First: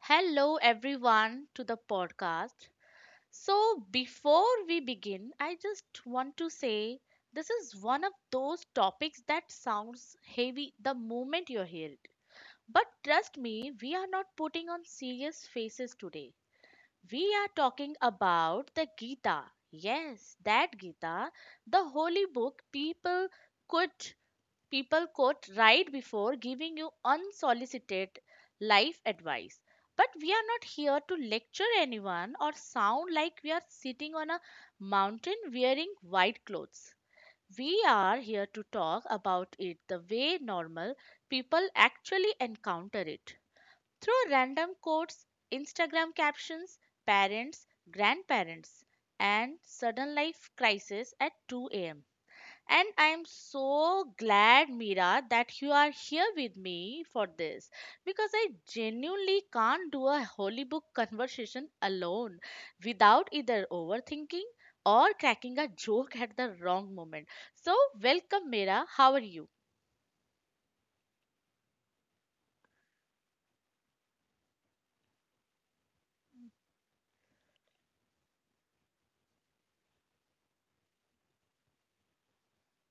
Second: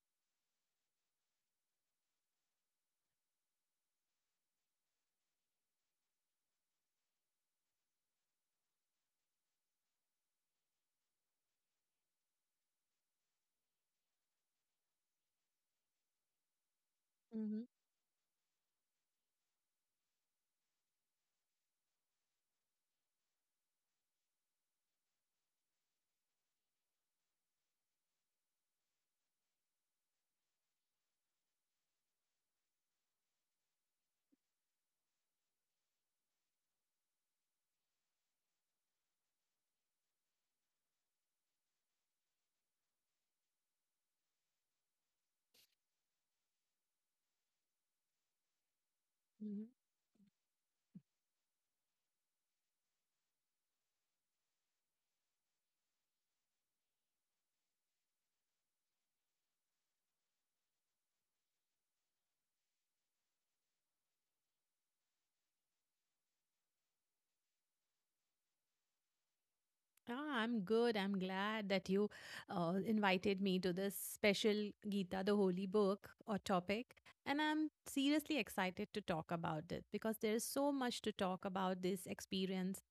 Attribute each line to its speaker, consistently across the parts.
Speaker 1: Hello, everyone, to the podcast. So, before we begin, I just want to say this is one of those topics that sounds heavy the moment you hear it. But trust me, we are not putting on serious faces today. We are
Speaker 2: Mm-hmm.
Speaker 1: talking about the Gita. Yes, that Gita, the holy book could People quote right before giving you unsolicited life advice. But we are not here to lecture anyone or sound like we are sitting on a mountain wearing white clothes. We are here to talk about it the way normal people actually encounter it through random quotes, Instagram captions, parents, grandparents, and
Speaker 2: Mm-hmm.
Speaker 1: sudden life crisis at 2 a.m. And I'm so glad, Mira, that you are here with me for this because I genuinely can't do a holy book conversation alone without either overthinking or cracking a joke at the wrong moment. So, welcome, Mira. How are you?
Speaker 2: Ah, I'm good. I'm glad that you invited me to this special Gita, the holy book or topic. And I'm seriously excited to talk about it because there is so much to talk about this experience.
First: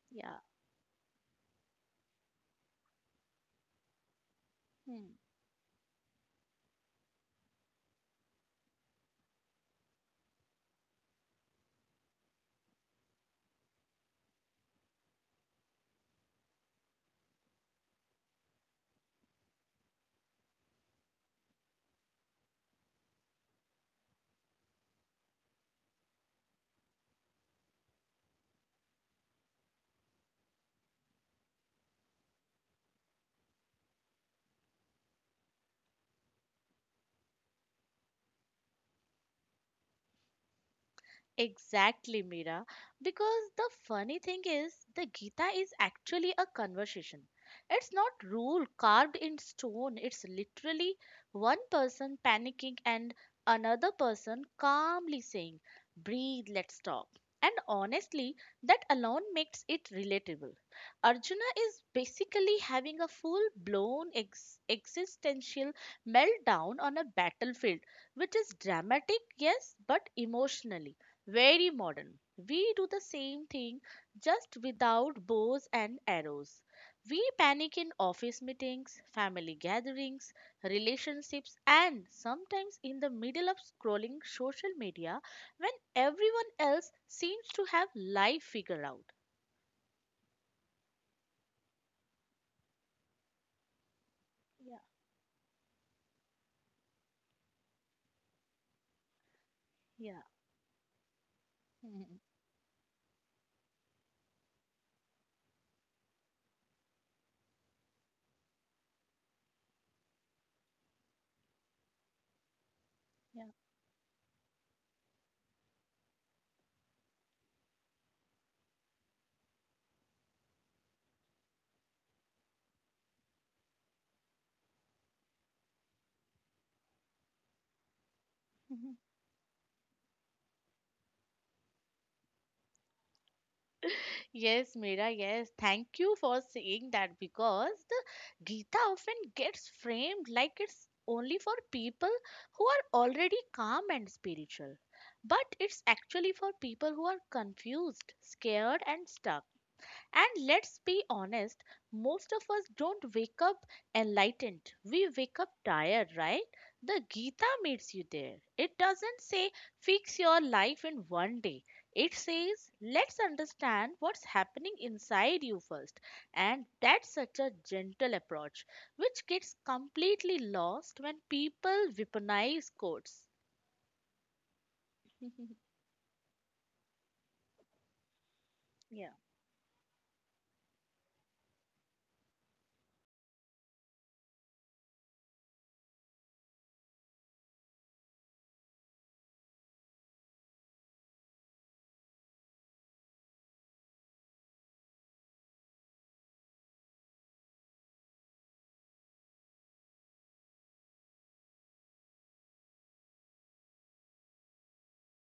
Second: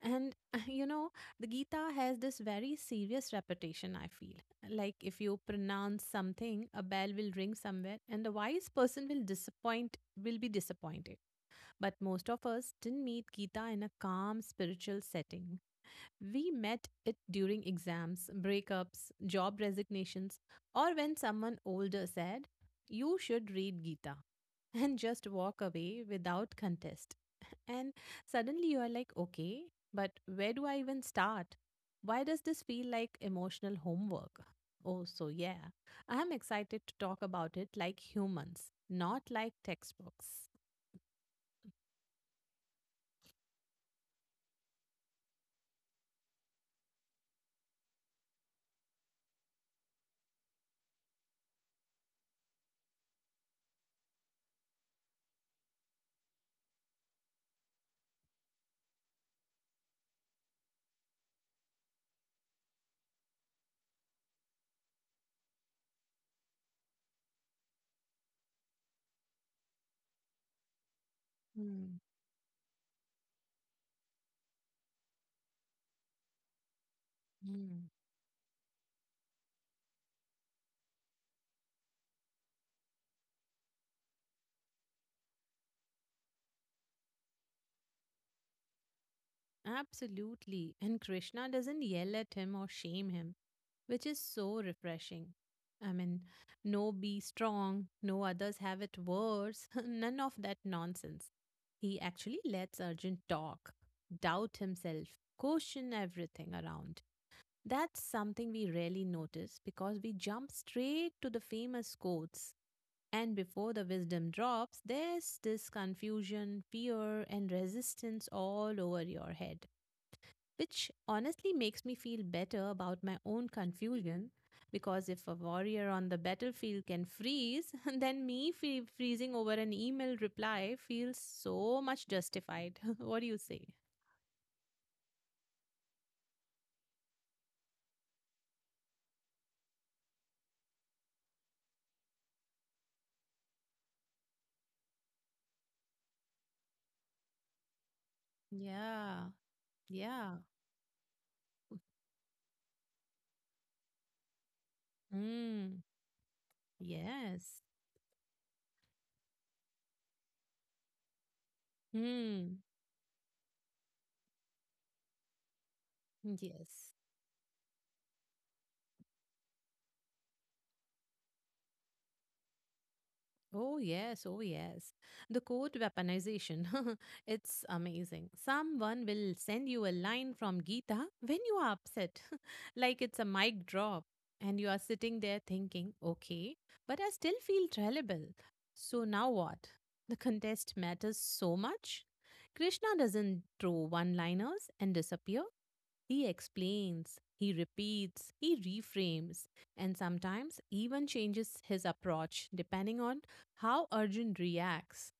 Speaker 2: And,
Speaker 1: Yeah.
Speaker 2: you know, the Gita has this very serious reputation, I feel. Like if you pronounce something, a bell will ring somewhere and the wise person will be disappointed. But most of us didn't meet Gita in a calm spiritual setting. We met it during exams, breakups, job resignations, or when someone older said, "You should read Gita," and just walk away without contest. And suddenly you are like, "Okay, but where do I even start? Why does this feel like emotional homework?" Oh, so yeah, I am excited to talk about it like humans, not like textbooks.
Speaker 1: Exactly, Mira. Because the funny thing is, the Gita is actually a conversation. It's not rule carved in stone. It's literally one person panicking and another person calmly saying, "Breathe, let's talk." And honestly, that alone makes it relatable. Arjuna is basically having a full-blown existential meltdown on a battlefield, which is dramatic, yes, but emotionally very
Speaker 2: Hmm.
Speaker 1: modern. We do the same thing just without bows and arrows. We panic
Speaker 2: Hmm.
Speaker 1: in office meetings, family gatherings, relationships, and sometimes in the middle of scrolling social media when everyone else seems to have life figured out.
Speaker 2: Absolutely. And Krishna doesn't yell at him or shame him, which is so
Speaker 1: Yeah,
Speaker 2: refreshing. I mean, no "be strong", no "others have it worse", none
Speaker 1: yeah,
Speaker 2: of that nonsense. He
Speaker 1: mhm,
Speaker 2: actually lets Arjun talk, doubt himself, question everything around. That's something we rarely notice because we jump straight to the famous quotes. And
Speaker 1: yeah.
Speaker 2: before the wisdom drops, there's this confusion, fear, and resistance all over your head, which honestly makes me feel better about my own confusion. Because if a warrior on the battlefield can freeze, then me freezing over an email reply feels so much justified. What do you say?
Speaker 1: Yes, Mira, yes. Thank you for saying that because the Gita often gets framed like it's only for people who are already calm and spiritual. But it's actually for people who are confused, scared, and
Speaker 2: Yeah,
Speaker 1: stuck. And
Speaker 2: yeah.
Speaker 1: let's be honest, most of us don't wake up enlightened. We wake up
Speaker 2: Mm,
Speaker 1: tired, right? The Gita
Speaker 2: yes.
Speaker 1: meets you there. It doesn't say fix your life in one day. It
Speaker 2: Mm,
Speaker 1: says let's understand what's happening inside you first. And
Speaker 2: yes.
Speaker 1: that's such a gentle approach, which gets completely lost when people weaponize quotes.
Speaker 2: Oh, yes. Oh, yes. The quote weaponization. It's amazing. Someone
Speaker 1: Yeah.
Speaker 2: will send you a line from Gita when you are upset, like it's a mic drop. And you are sitting there thinking, okay, but I still feel terrible. So now what? The contest matters so much. Krishna doesn't throw one liners and disappear. He explains, he repeats, he reframes, and sometimes even changes his approach depending on how Arjun reacts.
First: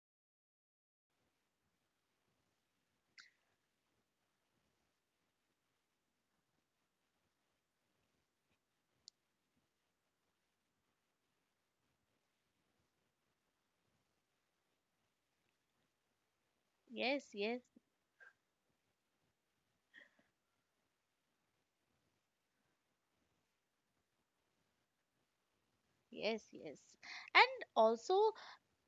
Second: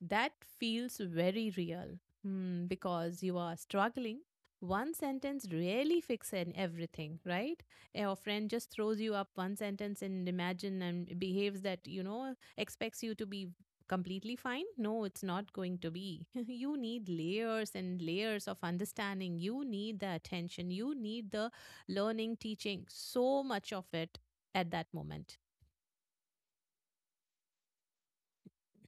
Speaker 2: That feels very real. Hmm, because you are struggling. One sentence really fixes everything, right? Your friend just throws you up one sentence and imagine and behaves that, expects you to be completely fine. No, it's not going to be. You need
Speaker 1: Yes, yes,
Speaker 2: layers and layers of understanding. You need the attention. You need the learning, teaching, so much of it at that moment.
Speaker 1: yes, yes. And also,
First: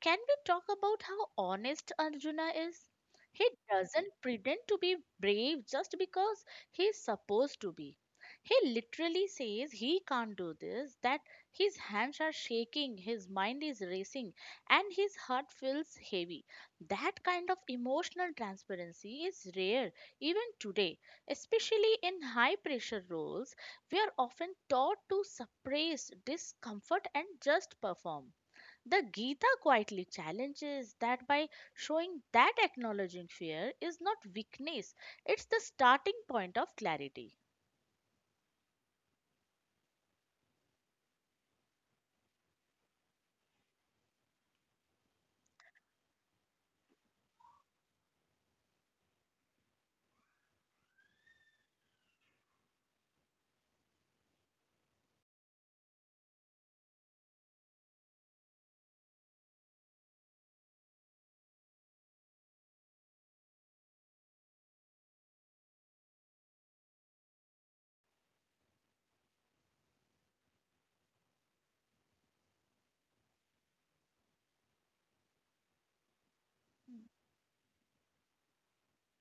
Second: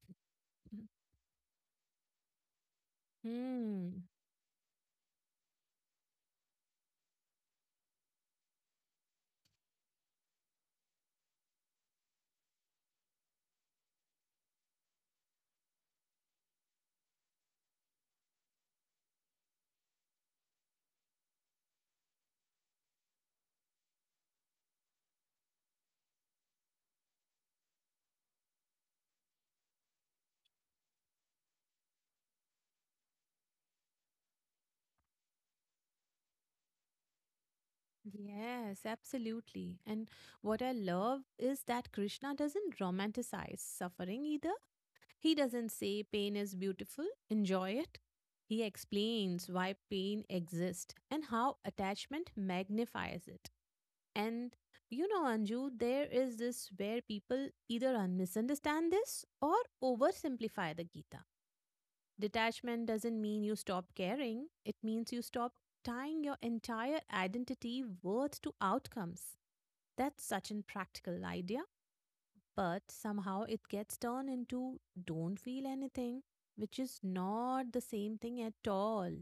Speaker 1: can we talk about how honest Arjuna is? He
Speaker 2: Hmm.
Speaker 1: doesn't pretend to be brave just because he's supposed to be. He literally says he can't do this, that his hands are shaking, his mind is racing, and his heart feels heavy. That kind of emotional transparency is rare even today, especially in high pressure roles. We are often taught to suppress discomfort and just perform. The Gita quietly challenges that by showing that acknowledging fear is not weakness, it's the starting point of clarity.
Speaker 2: Yes, absolutely. And what I love is that Krishna doesn't romanticize suffering either. He doesn't say pain is beautiful, enjoy it. He explains why pain exists and how attachment magnifies it. And you know, Anju, there is this where people either misunderstand this or oversimplify the Gita. Detachment doesn't mean you stop caring, it means you stop tying your entire identity worth to outcomes. That's such an practical idea, but somehow it gets turned into "don't feel anything", which is
Speaker 1: Mm.
Speaker 2: not the same thing at all,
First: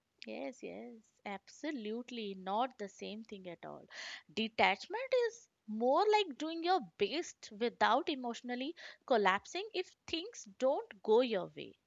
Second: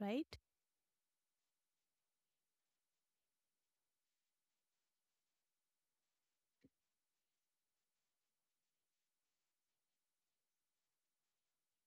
Speaker 2: right?
Speaker 1: Yes, yes, absolutely not the same thing at all. Detachment is more like doing your best without emotionally collapsing if things don't go your way.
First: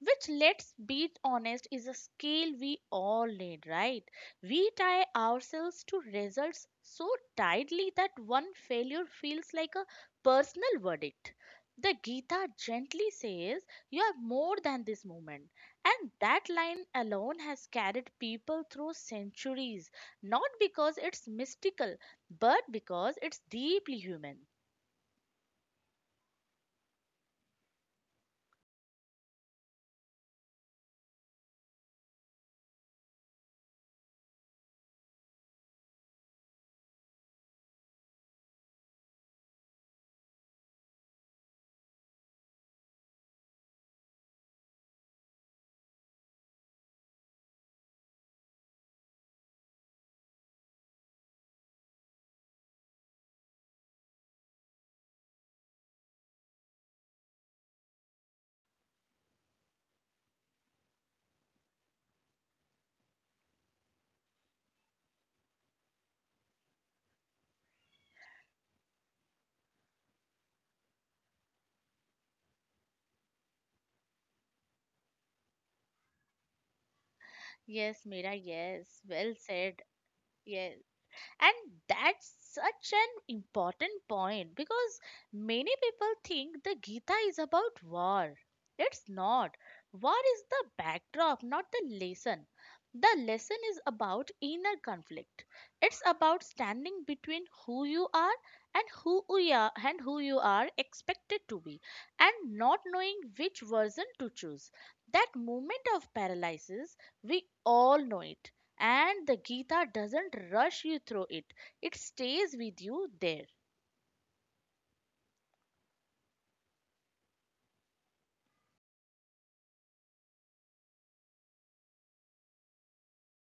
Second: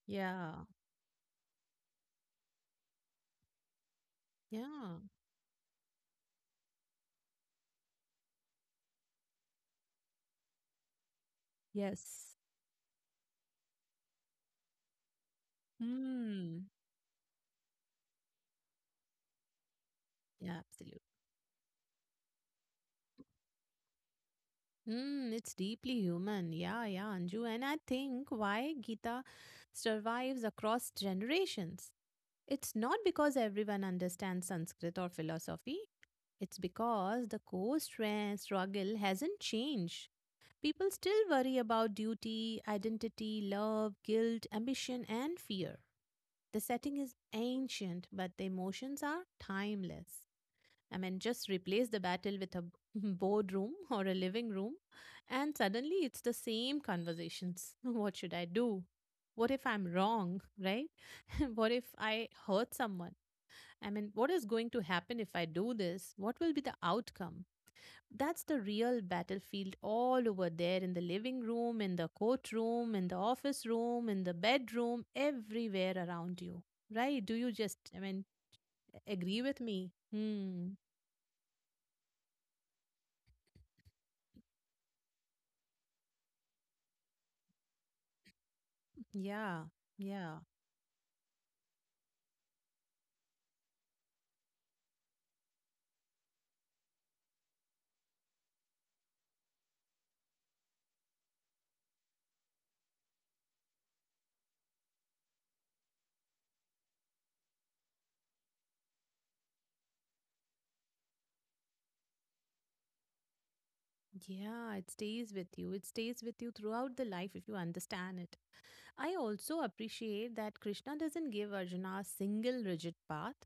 Speaker 1: Which,
Speaker 2: Yeah,
Speaker 1: let's be honest, is a skill we all need, right? We
Speaker 2: yeah,
Speaker 1: tie ourselves to results so tightly that one failure feels like a personal verdict. The
Speaker 2: yes.
Speaker 1: Gita gently says, "You are more than this moment." And that
Speaker 2: Hmm.
Speaker 1: line alone has carried people through centuries, not
Speaker 2: Yeah,
Speaker 1: because
Speaker 2: absolutely.
Speaker 1: it's mystical, but because it's deeply human.
Speaker 2: Mm, it's deeply human. Yeah, yeah, Anju. And I think why Gita survives across generations, it's not because everyone understands Sanskrit or philosophy. It's because the core struggle hasn't changed. People still worry about duty, identity, love, guilt, ambition, and fear. The setting is ancient, but the emotions are timeless. I mean, just replace the battle with a boardroom or a living room, and suddenly it's the same conversations. What should I do? What if I'm wrong, right? What if I hurt someone? I mean, what is going to happen if I do this? What will be the outcome? That's the real battlefield all over there, in the living room, in the courtroom, in the office room, in the bedroom, everywhere around you. Right? Do you just, I
Speaker 1: Yes,
Speaker 2: mean,
Speaker 1: Mira, yes. Well
Speaker 2: agree with
Speaker 1: said.
Speaker 2: me? Hmm.
Speaker 1: Yes. And that's such an important point because many people think the Gita is about war. It's not.
Speaker 2: Yeah.
Speaker 1: War is
Speaker 2: Yeah.
Speaker 1: the backdrop, not the lesson. The lesson is about inner conflict. It's about standing between who you are and who you are expected to be, and not knowing which version to choose. That moment of paralysis, we all know it. And the Gita doesn't rush you through it, it stays with you there.
Speaker 2: Yeah. It stays with you. It stays with you throughout the life if you understand it. I also appreciate that Krishna doesn't give Arjuna a single rigid path.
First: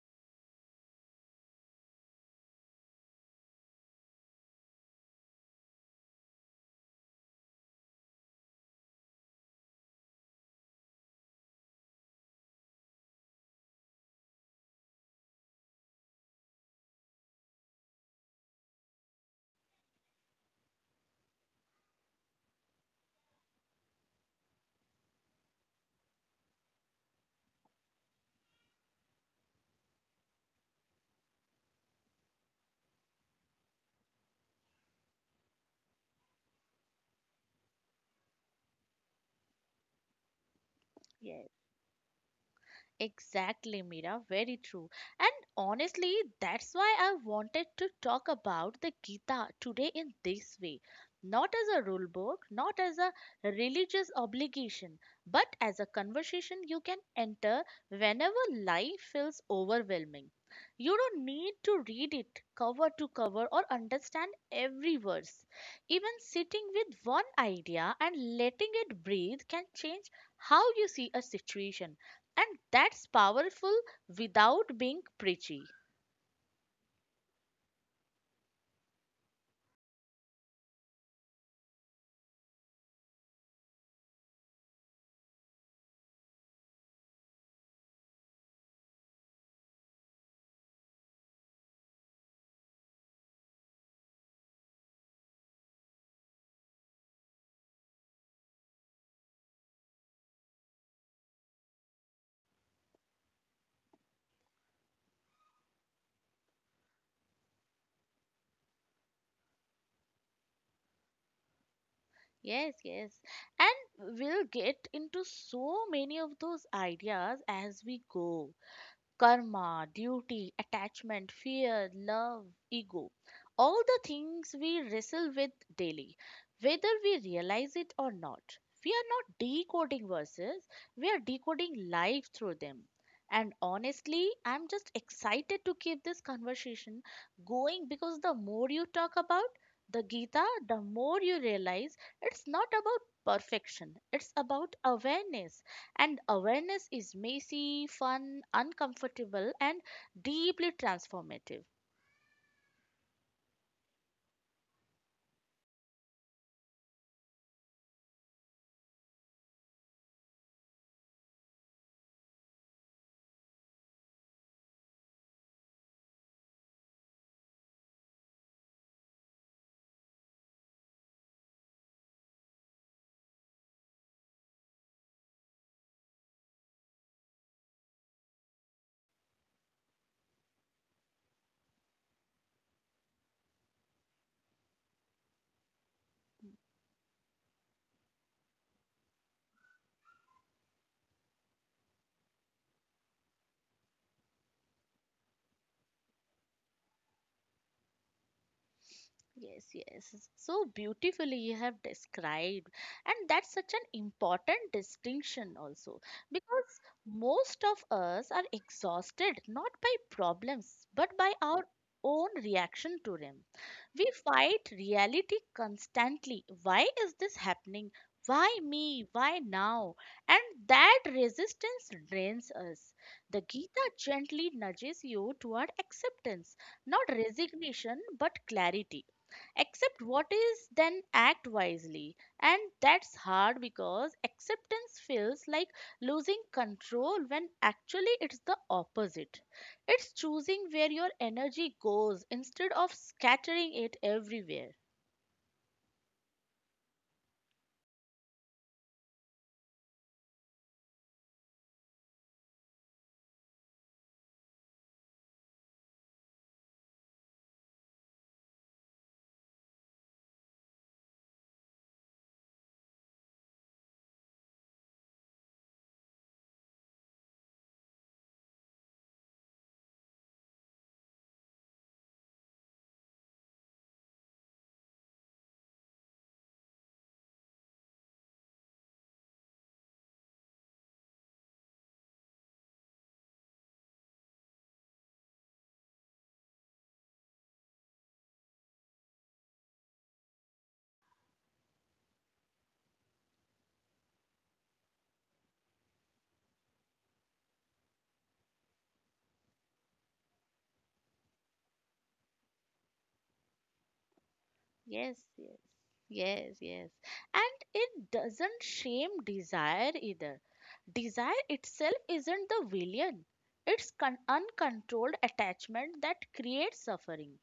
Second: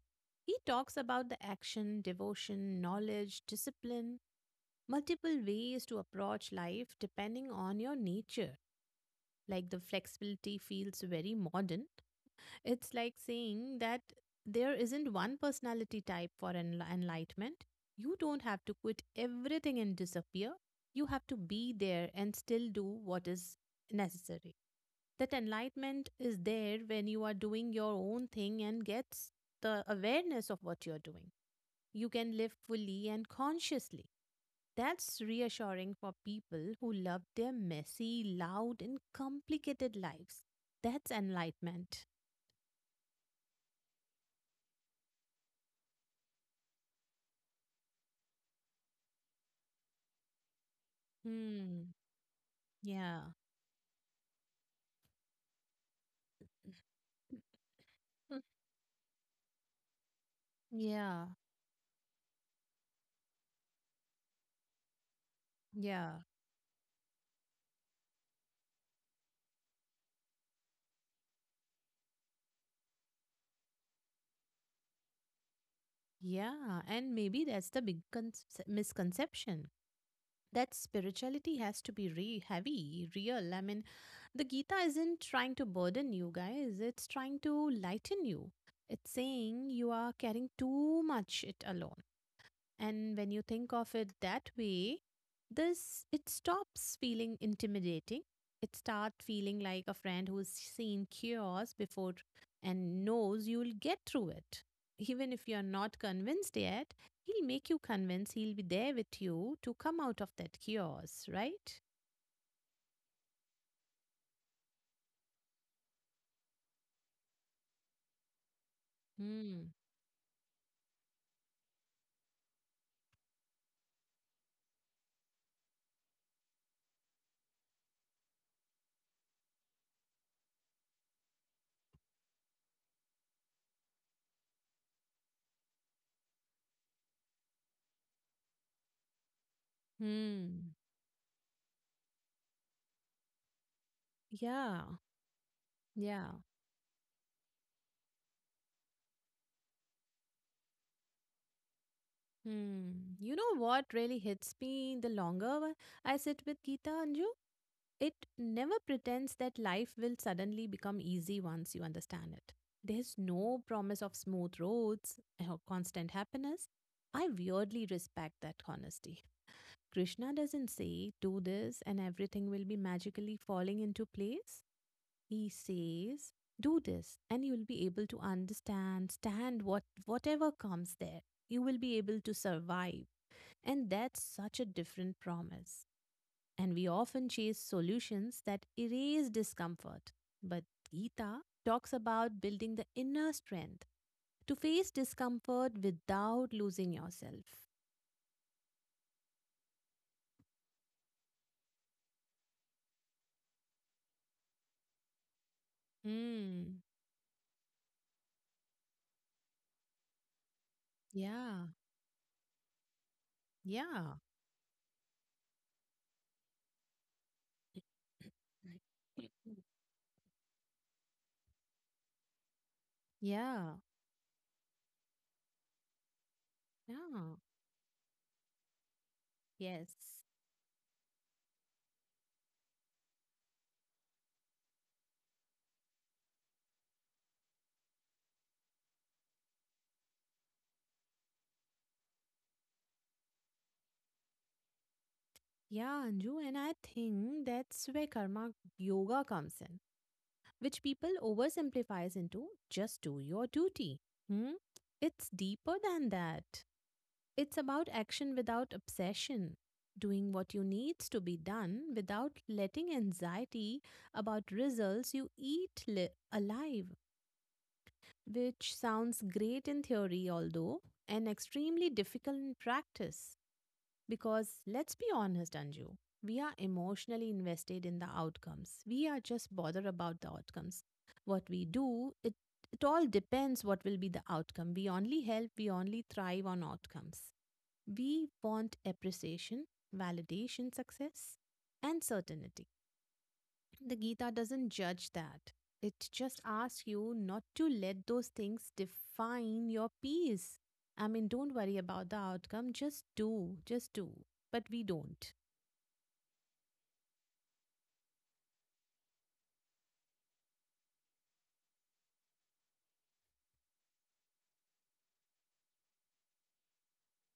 Speaker 2: He talks about the action, devotion, knowledge, discipline, multiple ways to approach life depending on your nature. Like, the flexibility feels very modern. It's like saying that there isn't one personality type for enlightenment. You don't have to quit everything and disappear. You have to be there and still do what is necessary. That enlightenment is there when you are doing your own thing and gets the awareness of what you're doing. You can live fully and consciously. That's reassuring for people who love their messy, loud, and complicated lives. That's
Speaker 1: Yes.
Speaker 2: enlightenment.
Speaker 1: Exactly, Mira. Very true. And honestly, that's why I wanted to talk about the Gita today in this way. Not as a
Speaker 2: Hmm.
Speaker 1: rule book, not as a
Speaker 2: Yeah.
Speaker 1: religious obligation, but as a conversation you can enter whenever
Speaker 2: Mm.
Speaker 1: life feels overwhelming. You don't
Speaker 2: Yeah.
Speaker 1: need to read it cover to cover or understand every verse. Even
Speaker 2: Yeah.
Speaker 1: sitting with one idea and letting it breathe can change how you see a situation, and that's powerful without being preachy.
Speaker 2: Yeah. And maybe that's the big misconception that spirituality has to be heavy, real. I mean, the Gita isn't trying to burden you guys, it's trying to lighten you. It's saying you are carrying too much it alone. And when you think of it that way, this it stops feeling intimidating. It starts feeling like a friend who's seen chaos before and knows you'll get through it. Even if you're not convinced yet, he'll make you convinced, he'll be there with you to come out of that chaos, right?
Speaker 1: Yes, yes. And we'll get into so many of those ideas as we go:
Speaker 2: Hmm.
Speaker 1: karma, duty, attachment, fear, love, ego, all the things we wrestle with daily, whether we realize it or not. We are not decoding verses, we are decoding life through them. And honestly, I'm just excited to keep this conversation going, because the more you talk about the Gita,
Speaker 2: Hmm.
Speaker 1: the more you realize it's not about perfection, it's about
Speaker 2: Yeah.
Speaker 1: awareness. And
Speaker 2: Yeah.
Speaker 1: awareness is messy, fun, uncomfortable, and deeply transformative.
Speaker 2: Hmm. You know what really hits me the longer I sit with Geeta, Anju? It never pretends that life will suddenly become easy once you understand it. There's no promise of smooth roads or constant happiness. I weirdly respect that honesty. Krishna doesn't say, do this and everything will be magically falling into place. He says, do this and you'll be able to stand whatever comes there. You will be able to survive. And that's such a different promise, and we often chase solutions that erase discomfort. But Gita talks about building the inner strength to face discomfort without losing yourself.
Speaker 1: Yes, yes. So beautifully you have described. And that's such an important distinction also, because
Speaker 2: Hmm.
Speaker 1: most of us are exhausted not by problems but by our
Speaker 2: Yeah.
Speaker 1: own reaction to them. We
Speaker 2: Yeah.
Speaker 1: fight reality constantly. Why is this happening? Why me? Why now? And that resistance drains us. The
Speaker 2: Yeah.
Speaker 1: Gita gently nudges you toward acceptance, not
Speaker 2: Yeah.
Speaker 1: resignation but clarity. Accept
Speaker 2: Yes.
Speaker 1: what is, then act wisely. And that's hard, because acceptance feels like losing control, when actually it's the opposite. It's choosing where your energy goes instead of scattering it everywhere.
Speaker 2: Yeah, Anju, and I think that's where karma yoga comes in, which people oversimplifies into just do your duty. Hmm? It's deeper than that. It's about action without obsession, doing what you needs to be done without letting anxiety about results you eat alive, which sounds great in theory although and extremely difficult in practice, because let's be honest, Anju, we are emotionally invested in the outcomes. We are just bothered about the outcomes. What we do, it all depends what will be the outcome. We only help, we only thrive on outcomes. We want appreciation, validation, success, and certainty. The Gita doesn't judge that. It just asks you not to let those things define your peace. I mean, don't worry about the outcome. Just do, just do. But we
Speaker 1: Yes,
Speaker 2: don't.
Speaker 1: yes, yes, yes. And it doesn't shame desire either. Desire itself isn't the villain, it's uncontrolled attachment that creates suffering.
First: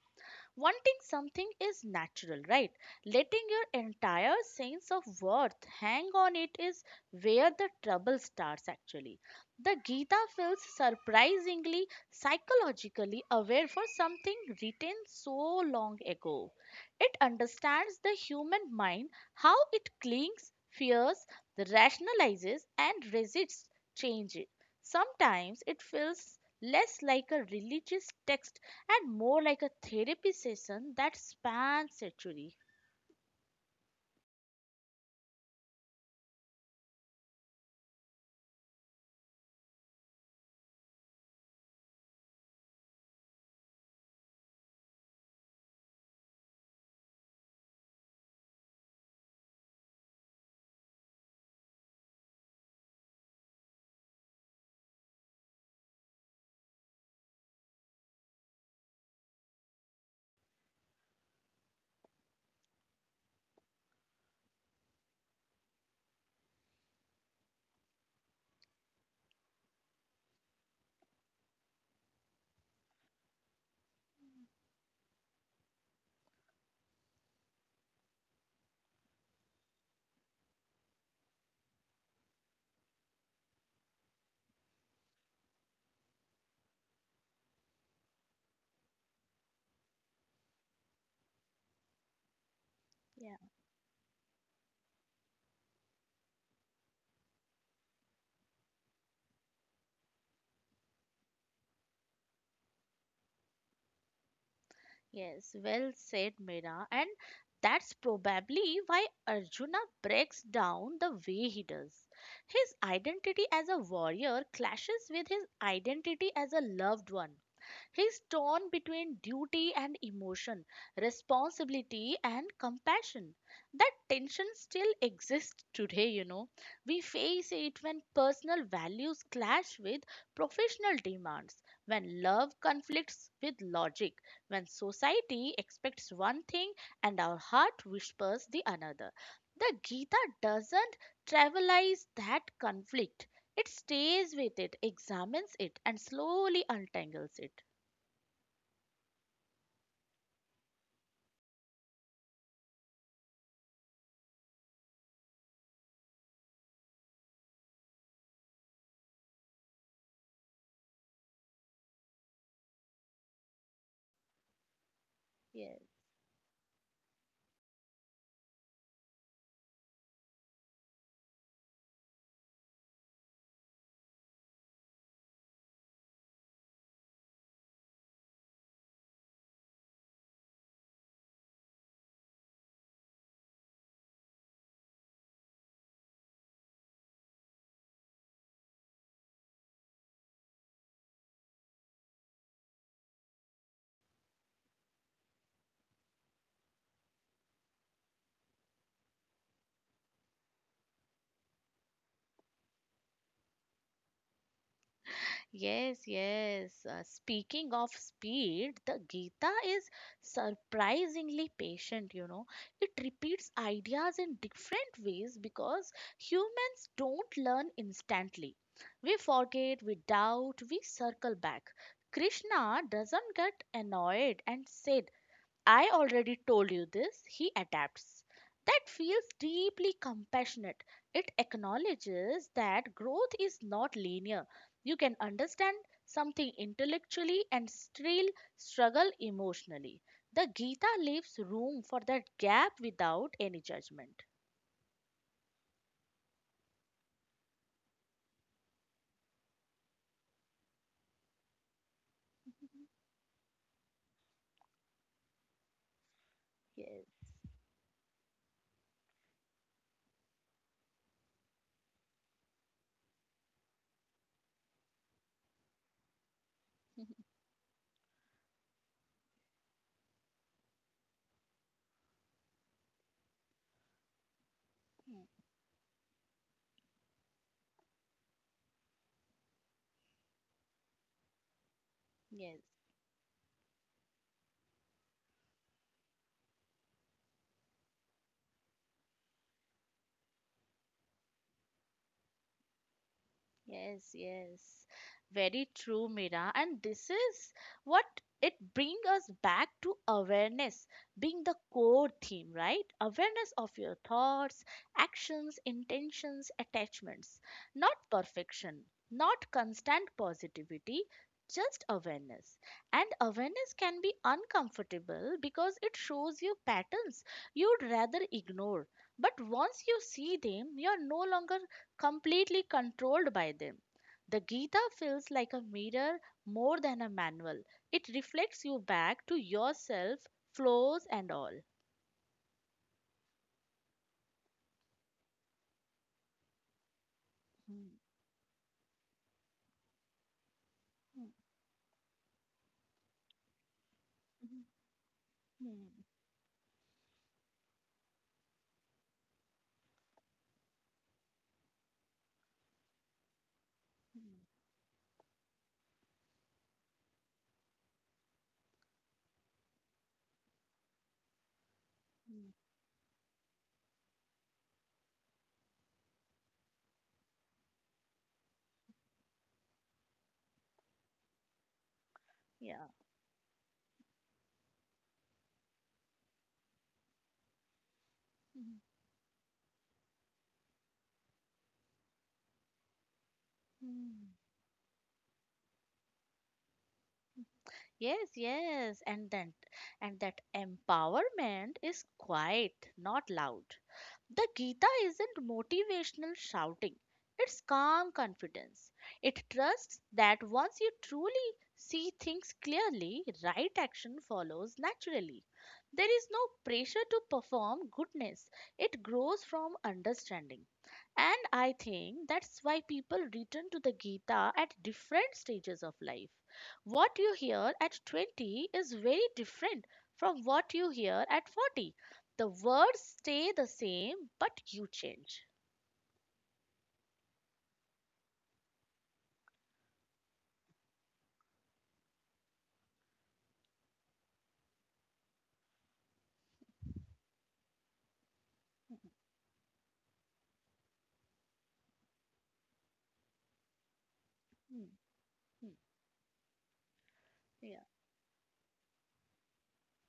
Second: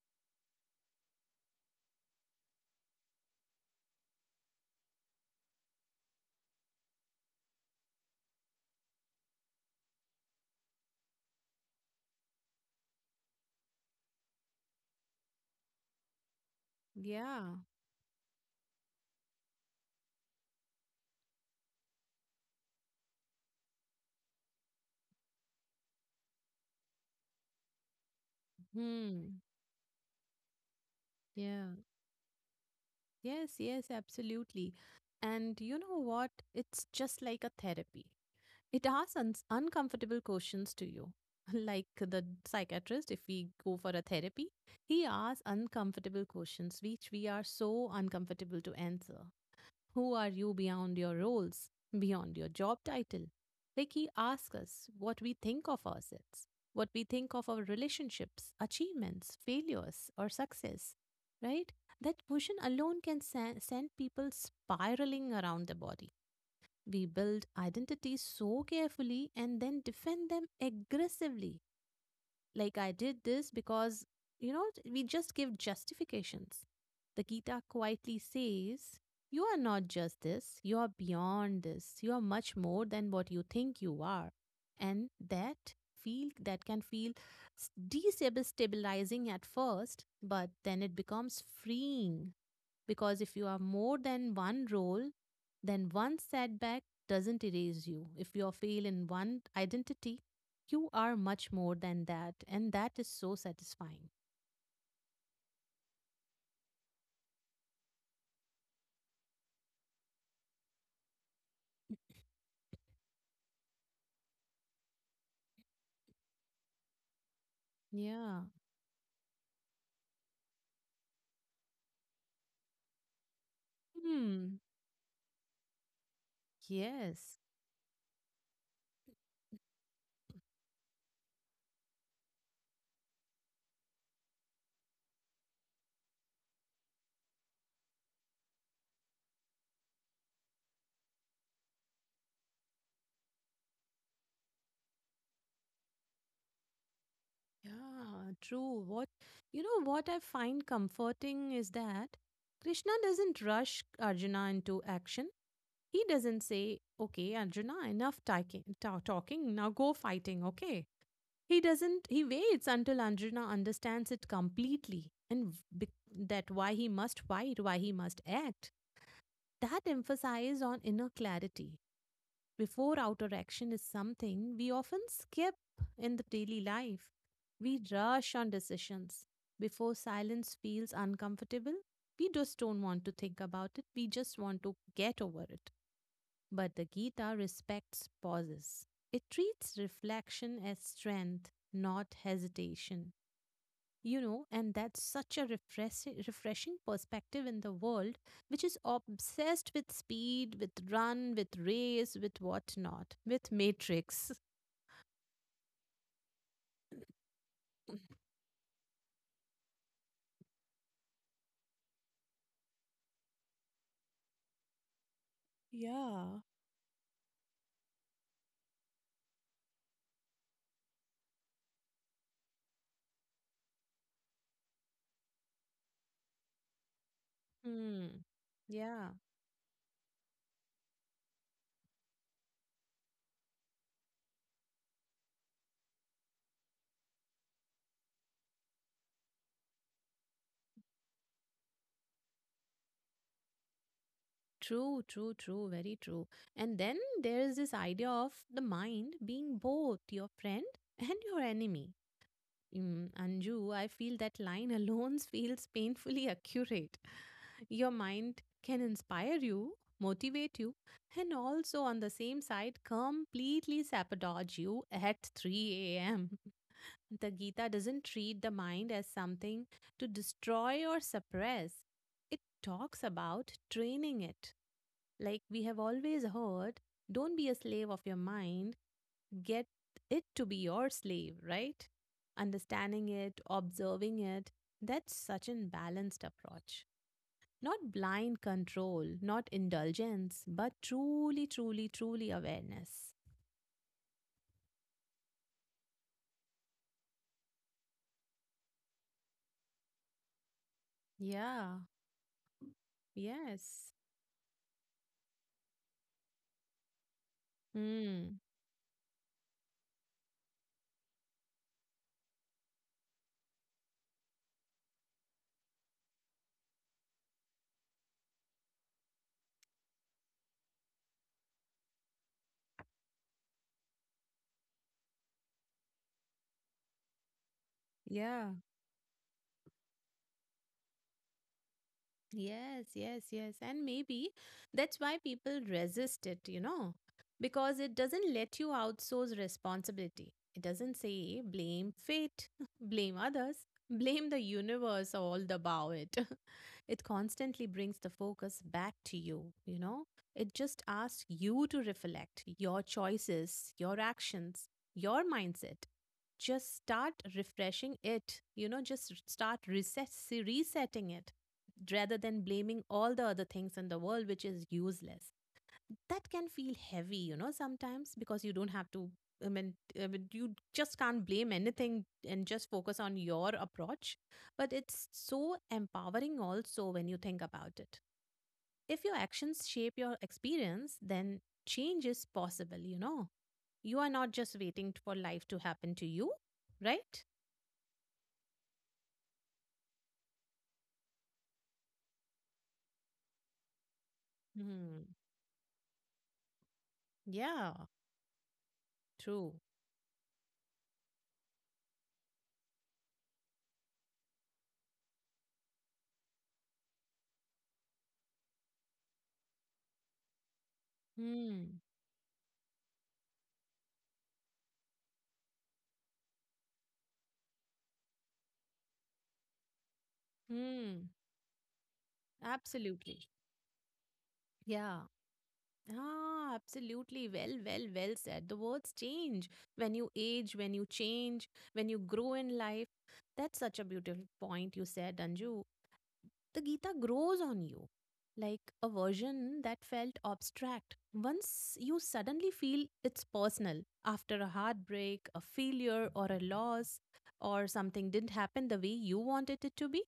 Speaker 1: Wanting something is natural, right? Letting your entire sense of worth hang on it is where the trouble starts, actually. The Gita feels surprisingly psychologically aware for something written so long ago. It
Speaker 2: Yeah.
Speaker 1: understands the human mind, how it clings, fears, rationalizes, and resists change. Sometimes it feels less like a religious text and
Speaker 2: Hmm.
Speaker 1: more like a therapy session that
Speaker 2: Yeah.
Speaker 1: spans century.
Speaker 2: Yes, yes, absolutely. And you know what? It's just like a therapy. It asks uncomfortable questions to you. Like the psychiatrist, if we go for a therapy, he asks uncomfortable questions which we are so uncomfortable to answer. Who are you beyond your roles, beyond your job title? Like, he asks us what we think of ourselves, what we think of our relationships, achievements, failures, or success, right? That question alone can send people spiraling around the body. We build identities so carefully and then defend them aggressively. Like, "I did this because," you know, we just give justifications. The Gita quietly says, you are not just this, you are beyond this, you are much more than what you think you are. And that can feel destabilizing at first, but then it becomes freeing, because
Speaker 1: Yeah.
Speaker 2: if you are more than one role, then one setback doesn't erase you. If you fail in one identity, you are much more than that, and that is so satisfying.
Speaker 1: Yes, well said, Meera. And that's probably why Arjuna breaks down the way he does. His identity as a warrior clashes with his identity as a loved one. He's
Speaker 2: Yeah.
Speaker 1: torn between duty and emotion, responsibility and compassion. That tension
Speaker 2: Hmm.
Speaker 1: still exists today. We
Speaker 2: Yes.
Speaker 1: face it when personal values clash with professional demands, when love conflicts with logic, when society expects one thing and our heart whispers the another. The Gita doesn't trivialize that conflict. It stays with it, examines it, and slowly untangles it.
Speaker 2: Yeah. True. What you know? What I find comforting is that Krishna doesn't rush Arjuna into action. He doesn't say, "Okay, Arjuna, enough talking. Now go fighting." Okay. He doesn't, he waits until Anjana understands it completely
Speaker 1: Yes,
Speaker 2: that why he must fight, why he must act. That emphasis on inner clarity before outer action is something we often skip in the daily life. We rush on decisions. Before silence feels uncomfortable, we just don't want to think about it, we just want to get over it. But the Gita respects pauses. It treats reflection as strength, not hesitation. You know, and that's such a refreshing, refreshing perspective in the world, which is obsessed with speed, with run, with race, with whatnot, with matrix.
Speaker 1: yes, yes. Speaking of speed, the Gita is surprisingly patient. It repeats ideas in different ways because
Speaker 2: Yeah.
Speaker 1: humans don't learn instantly. We forget, we doubt, we circle back. Krishna doesn't get annoyed and says, "I already told you this," he
Speaker 2: Hmm.
Speaker 1: adapts. That
Speaker 2: Yeah.
Speaker 1: feels deeply compassionate. It acknowledges that growth is not linear. You can understand something intellectually and still struggle emotionally. The Gita leaves room for that gap without any judgment.
Speaker 2: True, true, true, very true. And then there is this idea of the mind being both your friend and your enemy. Mm, Anju, I feel that line alone feels painfully accurate.
Speaker 1: Yes.
Speaker 2: Your mind can inspire you, motivate you, and also on the same side completely sabotage you at 3 a.m. The Gita doesn't treat the mind as something to destroy or suppress, it talks about training it. Like we have always heard, don't be a slave of your mind, get it to be your slave, right?
Speaker 1: Yes.
Speaker 2: Understanding it, observing it, that's such an balanced approach. Not blind control, not indulgence, but truly, truly, truly awareness.
Speaker 1: Yes, yes. Very true, Mira. And this is what it brings us back to: awareness being the
Speaker 2: Yeah,
Speaker 1: core theme, right? Awareness of
Speaker 2: yes.
Speaker 1: your thoughts, actions, intentions, attachments. Not
Speaker 2: Hmm.
Speaker 1: perfection, not constant positivity, just awareness. And awareness can be uncomfortable because it shows you patterns you'd rather ignore. But once you see them, you're no longer completely controlled by them. The Gita feels like a mirror more than a manual. It
Speaker 2: Yeah.
Speaker 1: reflects you back to yourself, flaws and all.
Speaker 2: Yes, yes, yes. And maybe that's why people resist it, because
Speaker 1: Hmm.
Speaker 2: it doesn't let you outsource responsibility. It doesn't
Speaker 1: Hmm.
Speaker 2: say blame fate, blame others, blame the universe or all the
Speaker 1: Hmm.
Speaker 2: bow
Speaker 1: Hmm.
Speaker 2: it. It constantly brings the focus back to you, you know. It just asks you to reflect your choices, your
Speaker 1: Hmm.
Speaker 2: actions, your mindset, just start refreshing it, just start recess resetting it, rather than
Speaker 1: Hmm.
Speaker 2: blaming all the other things in the world, which is useless. That can feel heavy, you know, sometimes because you don't have to. I mean, I mean, you just can't blame anything and just
Speaker 1: Yeah.
Speaker 2: focus on your approach. But it's so empowering also when you think about it.
Speaker 1: Hmm.
Speaker 2: If your actions shape your experience, then change is possible, you know. You are not
Speaker 1: Hmm.
Speaker 2: just waiting for life to happen to you, right?
Speaker 1: Yes, yes, and that empowerment is quiet, not loud. The Gita
Speaker 2: Hmm.
Speaker 1: isn't motivational shouting. It's
Speaker 2: Yeah,
Speaker 1: calm confidence. It
Speaker 2: true.
Speaker 1: trusts that once you truly see things clearly, right action follows naturally. There is no pressure to perform goodness. It grows from understanding. And I
Speaker 2: Hmm.
Speaker 1: think that's why people return to the Gita at different stages of life. What you hear at 20 is very different from what you
Speaker 2: Hmm.
Speaker 1: hear at 40. The words
Speaker 2: Absolutely.
Speaker 1: stay the same, but you
Speaker 2: Yeah.
Speaker 1: change.
Speaker 2: Ah, absolutely. Well, said. The words change when you age, when you change, when you grow in life. That's such a beautiful point you said, Anju. The Gita grows on you. Like a
Speaker 1: Mhm,
Speaker 2: version that felt abstract. Once you suddenly feel it's personal after a
Speaker 1: mm,
Speaker 2: heartbreak, a
Speaker 1: mm,
Speaker 2: failure, or a loss, or
Speaker 1: yeah,
Speaker 2: something didn't happen the way you wanted it to be,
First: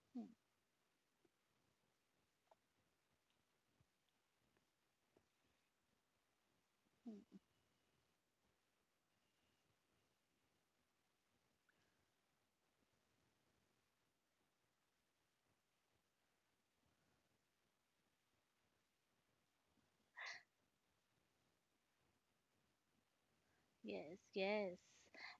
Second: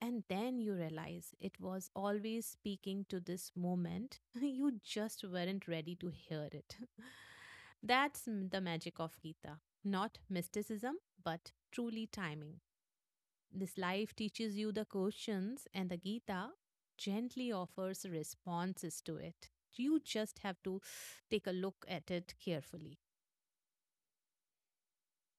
Speaker 2: and
Speaker 1: mm,
Speaker 2: then you realize it was always speaking to this moment. You just weren't ready to hear it. That's the magic of Gita. Not mysticism, but truly timing. This life teaches you the questions, and the Gita gently offers responses to it. You just have to take a look at it carefully.
Speaker 1: yes, yes.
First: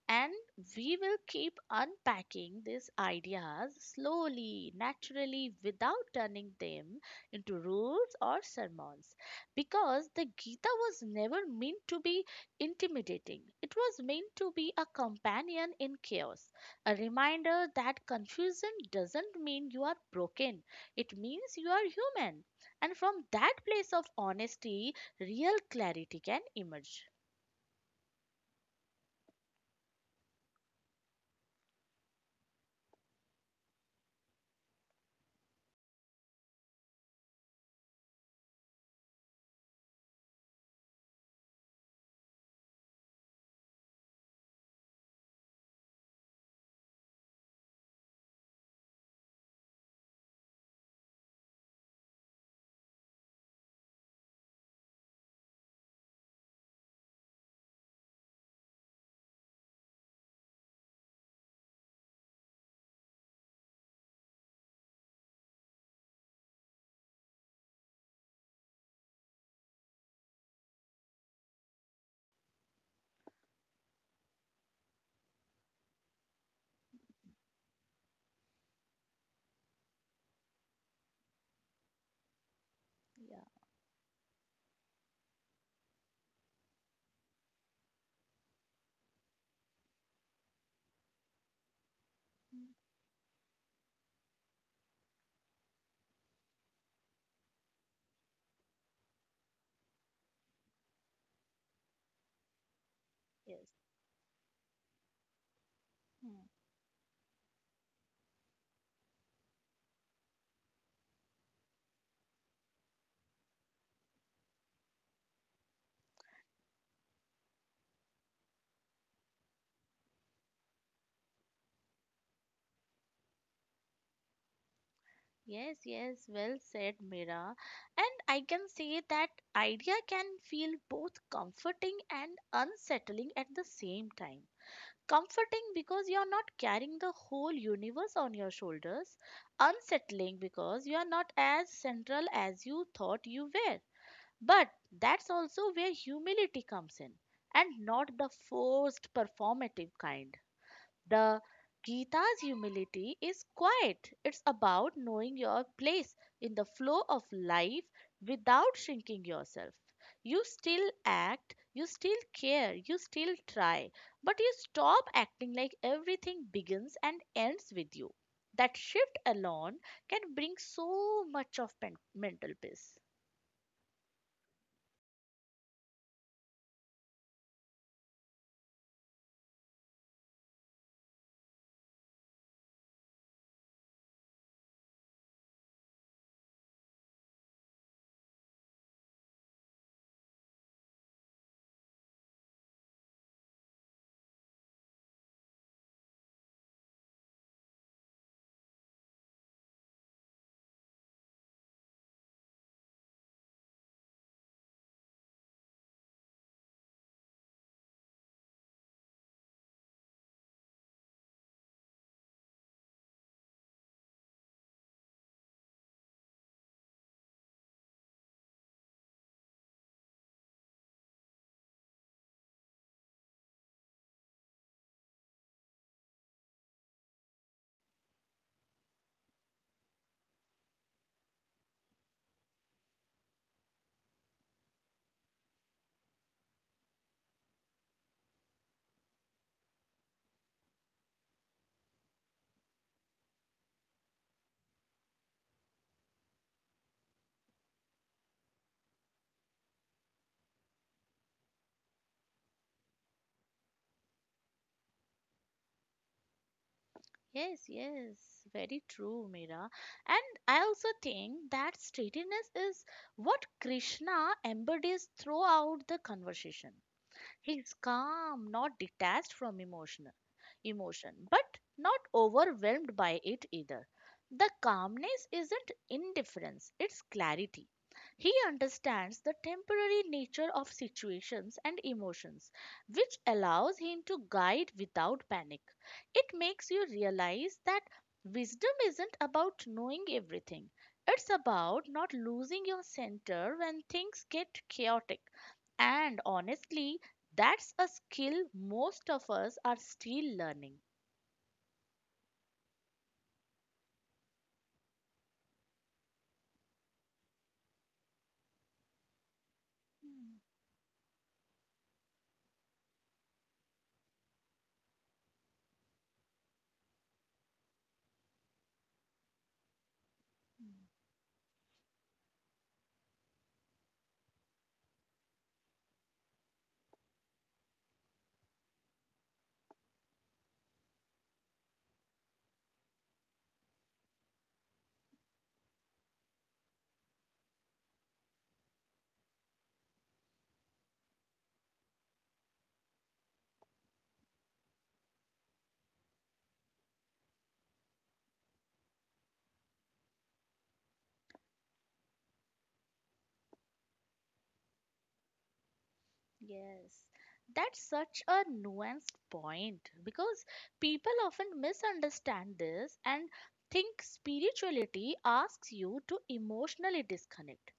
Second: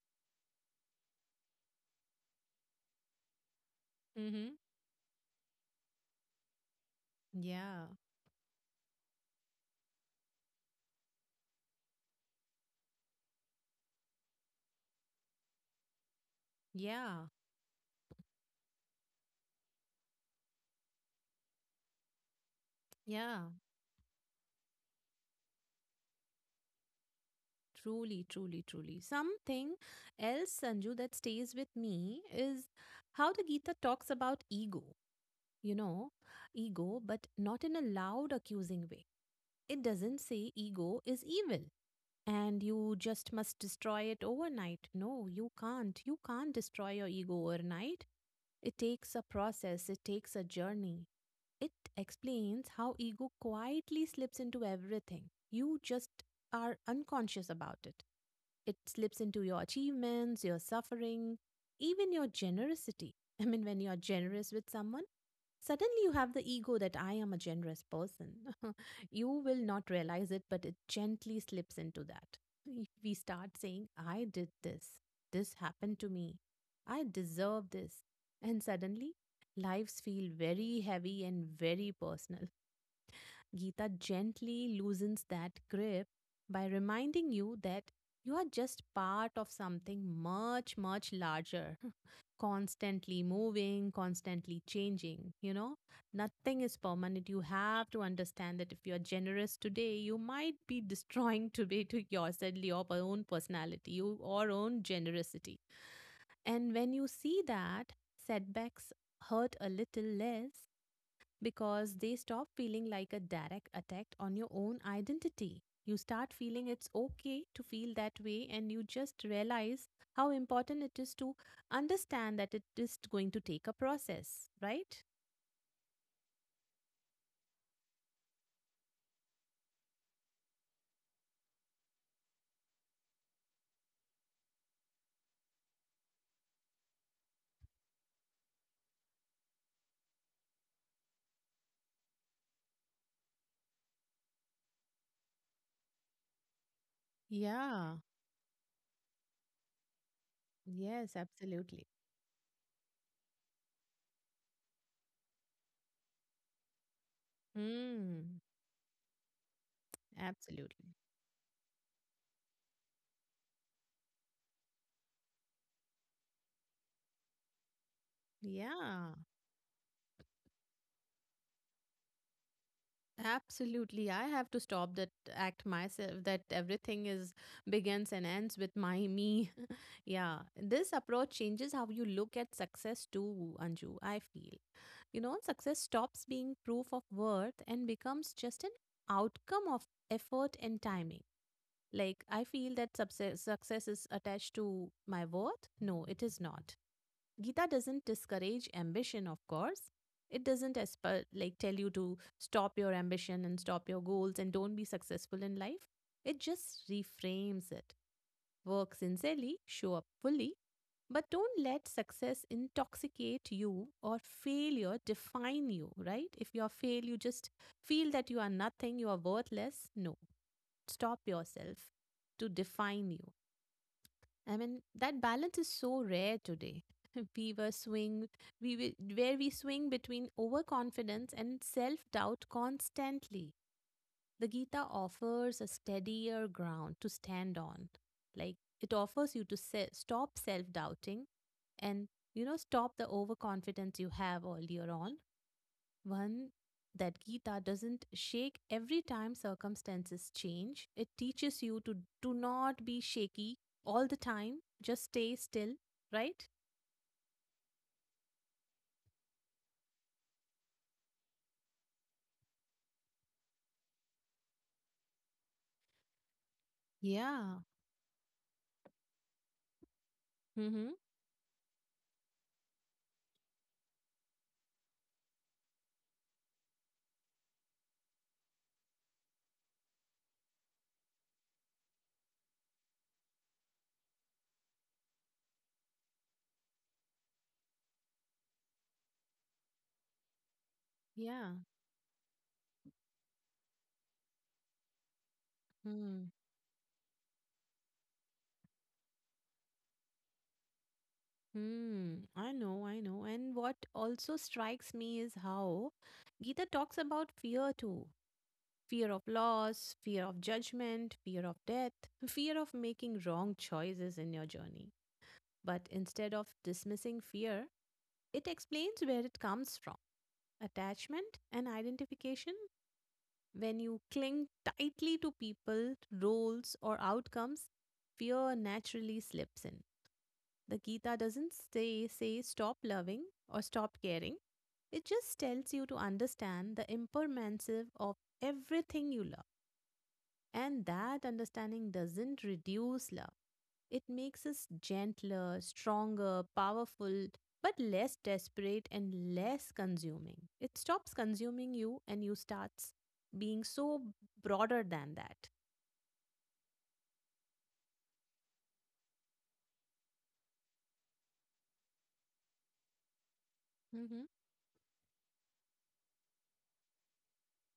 Speaker 1: And we will keep unpacking these ideas
Speaker 2: Hmm.
Speaker 1: slowly, naturally, without turning them into
Speaker 2: Yeah.
Speaker 1: rules or sermons. Because the Gita was never meant to be intimidating, it was meant to be a companion in chaos, a
Speaker 2: Yeah.
Speaker 1: reminder that confusion doesn't mean you are broken, it means you are human. And from
Speaker 2: Yeah.
Speaker 1: that place of honesty, real clarity can emerge.
Speaker 2: Truly, truly, truly. Something else, Sanju, that stays with me is how the Gita talks about ego, you know, ego, but not in a loud, accusing way. It doesn't say ego is evil and you just must destroy it overnight. No, you can't. You can't destroy your ego overnight. It takes a process, it takes a journey. It explains how ego quietly slips into everything. You just are unconscious about it. It slips into your achievements, your suffering, even your generosity. I mean, when you're generous with someone, suddenly you have the ego that I am a generous person. You will not realize it, but it gently slips into that. We start saying, I did this. This happened to me. I deserve this. And suddenly, lives feel very heavy and very personal.
Speaker 1: Yeah.
Speaker 2: Gita gently loosens that grip by reminding you that you are just part of something much, much larger, constantly moving, constantly changing. You know, nothing is permanent. You have to understand that if you're generous today, you might be destroying today to your sadly your own
Speaker 1: Yes.
Speaker 2: personality, you own generosity.
Speaker 1: Hmm.
Speaker 2: And when you see that, setbacks hurt a little less because they stop feeling like a direct attack on your own identity. You start feeling it's okay to feel that way, and you just realize how important it is to understand that it is going to take a process, right?
Speaker 1: Yes, yes, well said, Mira. And I can say that idea can feel both comforting and unsettling at the same time. Comforting because you are not carrying the whole universe on your shoulders, unsettling because you are not as central as you thought you were. But that's also where humility comes in, and
Speaker 2: Yeah.
Speaker 1: not the forced performative kind.
Speaker 2: Yes,
Speaker 1: The
Speaker 2: absolutely.
Speaker 1: Gita's humility is quiet. It's about knowing your place in the flow of life
Speaker 2: Hmm.
Speaker 1: without shrinking yourself. You still
Speaker 2: Absolutely.
Speaker 1: act, you still care, you still try, but you stop acting like everything begins and ends with you. That
Speaker 2: Yeah.
Speaker 1: shift alone can bring so much of mental peace.
Speaker 2: Absolutely. I have to stop that act myself that everything is begins and ends with my me. Yeah. This approach changes how you look at success too, Anju, I feel. You know, success stops being proof of worth and becomes just an outcome of effort and timing. Like I feel that success is attached to my worth. No, it is not. Gita doesn't discourage ambition, of course. It doesn't like tell you to stop your ambition and stop your goals and don't be successful in life. It just reframes it. Work sincerely, show up fully, but don't let success intoxicate you or failure define you, right? If you are failed, you just feel that you are nothing, you are worthless. No, stop yourself to define you. I mean, that balance is so rare today. We were swing, we wi- where we swing between overconfidence and self-doubt constantly. The Gita offers a steadier ground to stand on. Like it offers you to stop self-doubting and, you know, stop the overconfidence you have earlier on one that Gita doesn't shake every time circumstances change. It teaches you to do not be shaky all the time, just stay still, right?
Speaker 1: Yes, yes, very true, Mira. And I also think that steadiness is what Krishna embodies throughout the conversation.
Speaker 2: Yeah.
Speaker 1: He's calm, not detached from emotion,
Speaker 2: Mm-hmm.
Speaker 1: emotion, but not overwhelmed by it either. The calmness isn't indifference, it's clarity. He understands the temporary nature of situations and emotions, which allows him to guide without panic. It makes you realize that wisdom isn't about knowing everything, it's
Speaker 2: Yeah.
Speaker 1: about not losing your center when things get chaotic. And
Speaker 2: Hmm.
Speaker 1: honestly, that's a skill most of us are still learning.
Speaker 2: Hmm. I know, I know. And what also strikes me is how Gita talks about fear too. Fear of loss, fear
Speaker 1: Hmm.
Speaker 2: of judgment, fear of death, fear of making wrong choices in your journey. But instead of dismissing fear, it explains where it comes from: attachment and identification. When you cling tightly to people, roles, or outcomes, fear naturally slips in. The Gita doesn't say, stop loving or stop caring. It just tells you to understand the impermanence of everything you love, and that understanding doesn't reduce love. It makes us gentler, stronger, powerful, but less desperate and less consuming. It stops consuming you and you starts being so broader than that.
Speaker 1: Yes. That's such a nuanced point because people often misunderstand this and think
Speaker 2: Mm-hmm.
Speaker 1: spirituality asks you to emotionally disconnect.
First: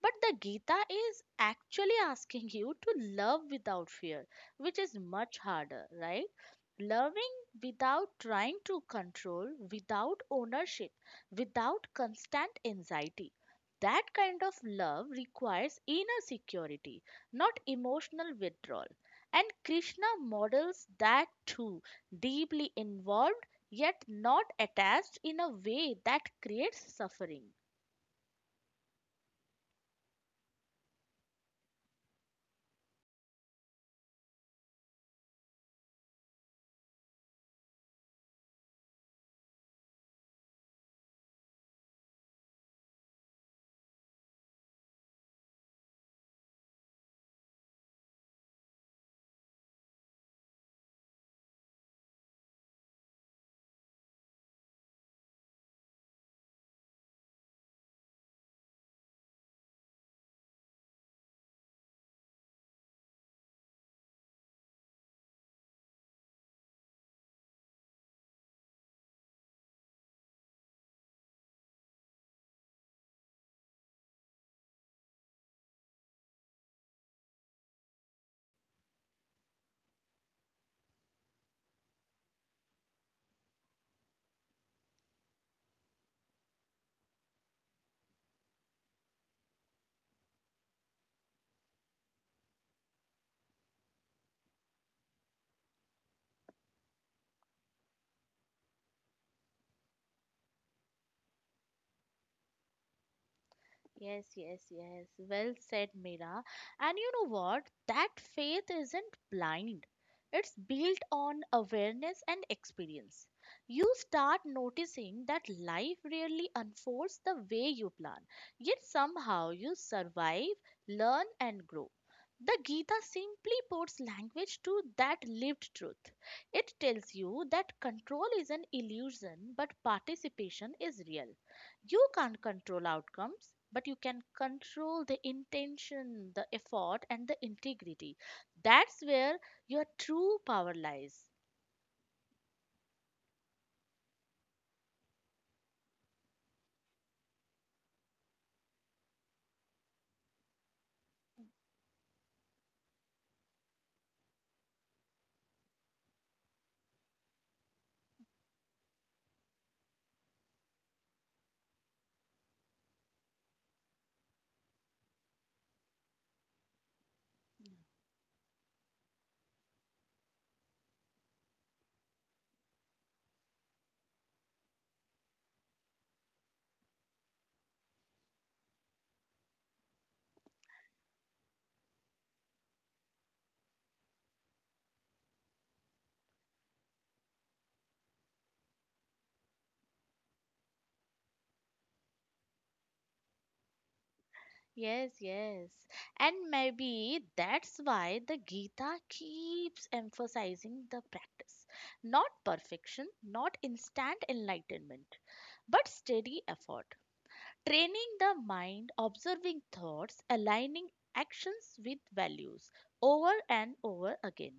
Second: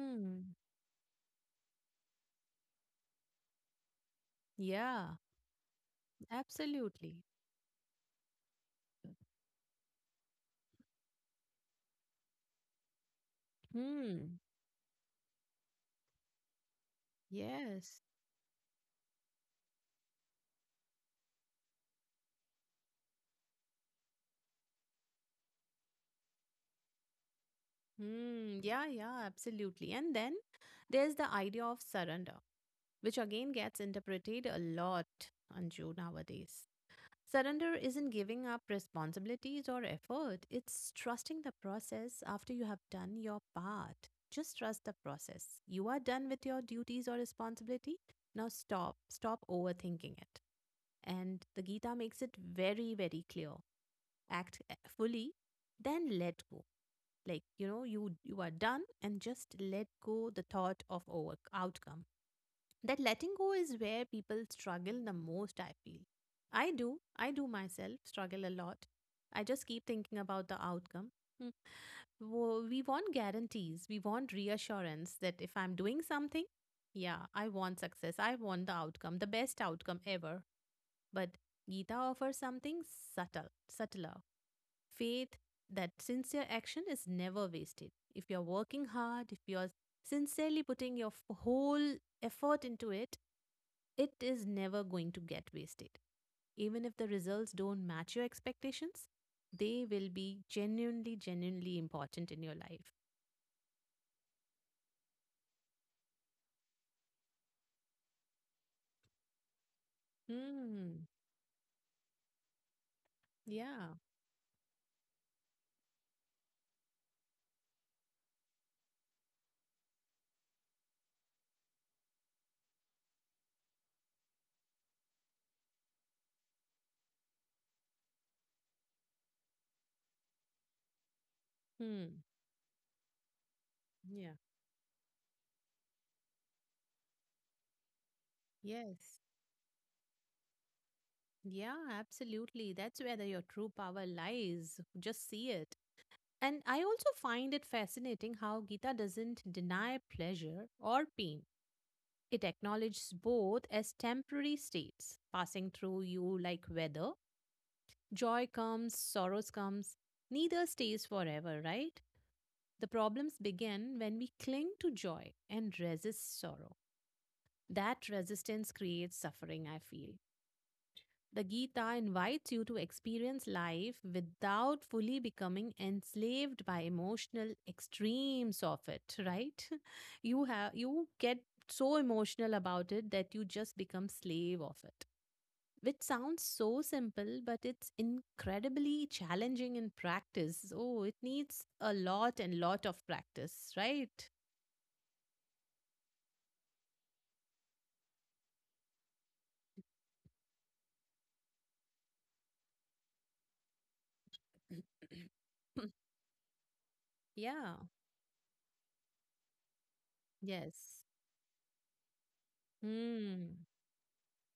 Speaker 1: But the Gita is actually asking you to love without fear, which is
Speaker 2: Yeah,
Speaker 1: much harder, right?
Speaker 2: absolutely.
Speaker 1: Loving without trying to control, without ownership, without constant anxiety. That
Speaker 2: Hmm.
Speaker 1: kind of love requires inner security, not
Speaker 2: Yes.
Speaker 1: emotional withdrawal. And Krishna models that too, deeply involved yet not attached in a way that creates suffering.
Speaker 2: Hmm. Yeah, yeah, absolutely. And then there's the idea of surrender, which again gets interpreted a lot, Anju, nowadays. Surrender isn't giving up responsibilities or effort, it's trusting the process after you have done your part. Just trust the process. You are done with your duties or responsibility. Now stop overthinking it. And the Gita makes it very, very clear. Act fully, then let go. Like, you know, you are done and just let go the thought of over outcome. That letting go is where people struggle the most, I feel. I do myself struggle a lot. I just keep thinking about the outcome. Hmm. We want guarantees, we want reassurance that if I'm doing something, yeah, I want success, I want the outcome, the best outcome ever. But Gita offers something subtle, subtler, faith that sincere action is never wasted. If you're working hard, if you're sincerely putting your whole effort into it, it is never going to get wasted. Even if the results don't match your expectations, they will be genuinely, genuinely important in your life.
Speaker 1: Yes, yes, yes. Well said, Mira. And you know what? That faith isn't blind. It's built
Speaker 2: Hmm.
Speaker 1: on awareness and experience. You
Speaker 2: Yeah.
Speaker 1: start noticing that life really unfolds the way you plan, yet somehow you survive, learn, and grow. The Gita simply puts language to that lived truth. It tells you that control is an illusion, but participation is real. You
Speaker 2: Hmm.
Speaker 1: can't control outcomes, but you can
Speaker 2: Yeah.
Speaker 1: control the intention, the effort, and the integrity. That's
Speaker 2: Yes.
Speaker 1: where your true power lies.
Speaker 2: Yeah, absolutely. That's where the, your true power lies. Just see it. And I also find it fascinating how Gita doesn't deny pleasure or pain. It acknowledges both as temporary states passing through you like weather. Joy comes, sorrows comes. Neither stays forever, right? The problems begin when we cling to joy and resist sorrow. That resistance creates suffering, I feel. The Gita invites you to experience life without fully becoming enslaved by emotional extremes of it, right? You have you get so emotional about it that you just become slave of it. Which sounds so simple, but it's incredibly challenging in practice. Oh, it needs a lot and lot of practice, right?
Speaker 1: Yes, yes. And maybe that's why the Gita keeps emphasizing the practice, not perfection, not instant enlightenment, but steady effort,
Speaker 2: Yeah.
Speaker 1: training the mind, observing thoughts, aligning
Speaker 2: Yes.
Speaker 1: actions with values over
Speaker 2: Hmm.
Speaker 1: and over again.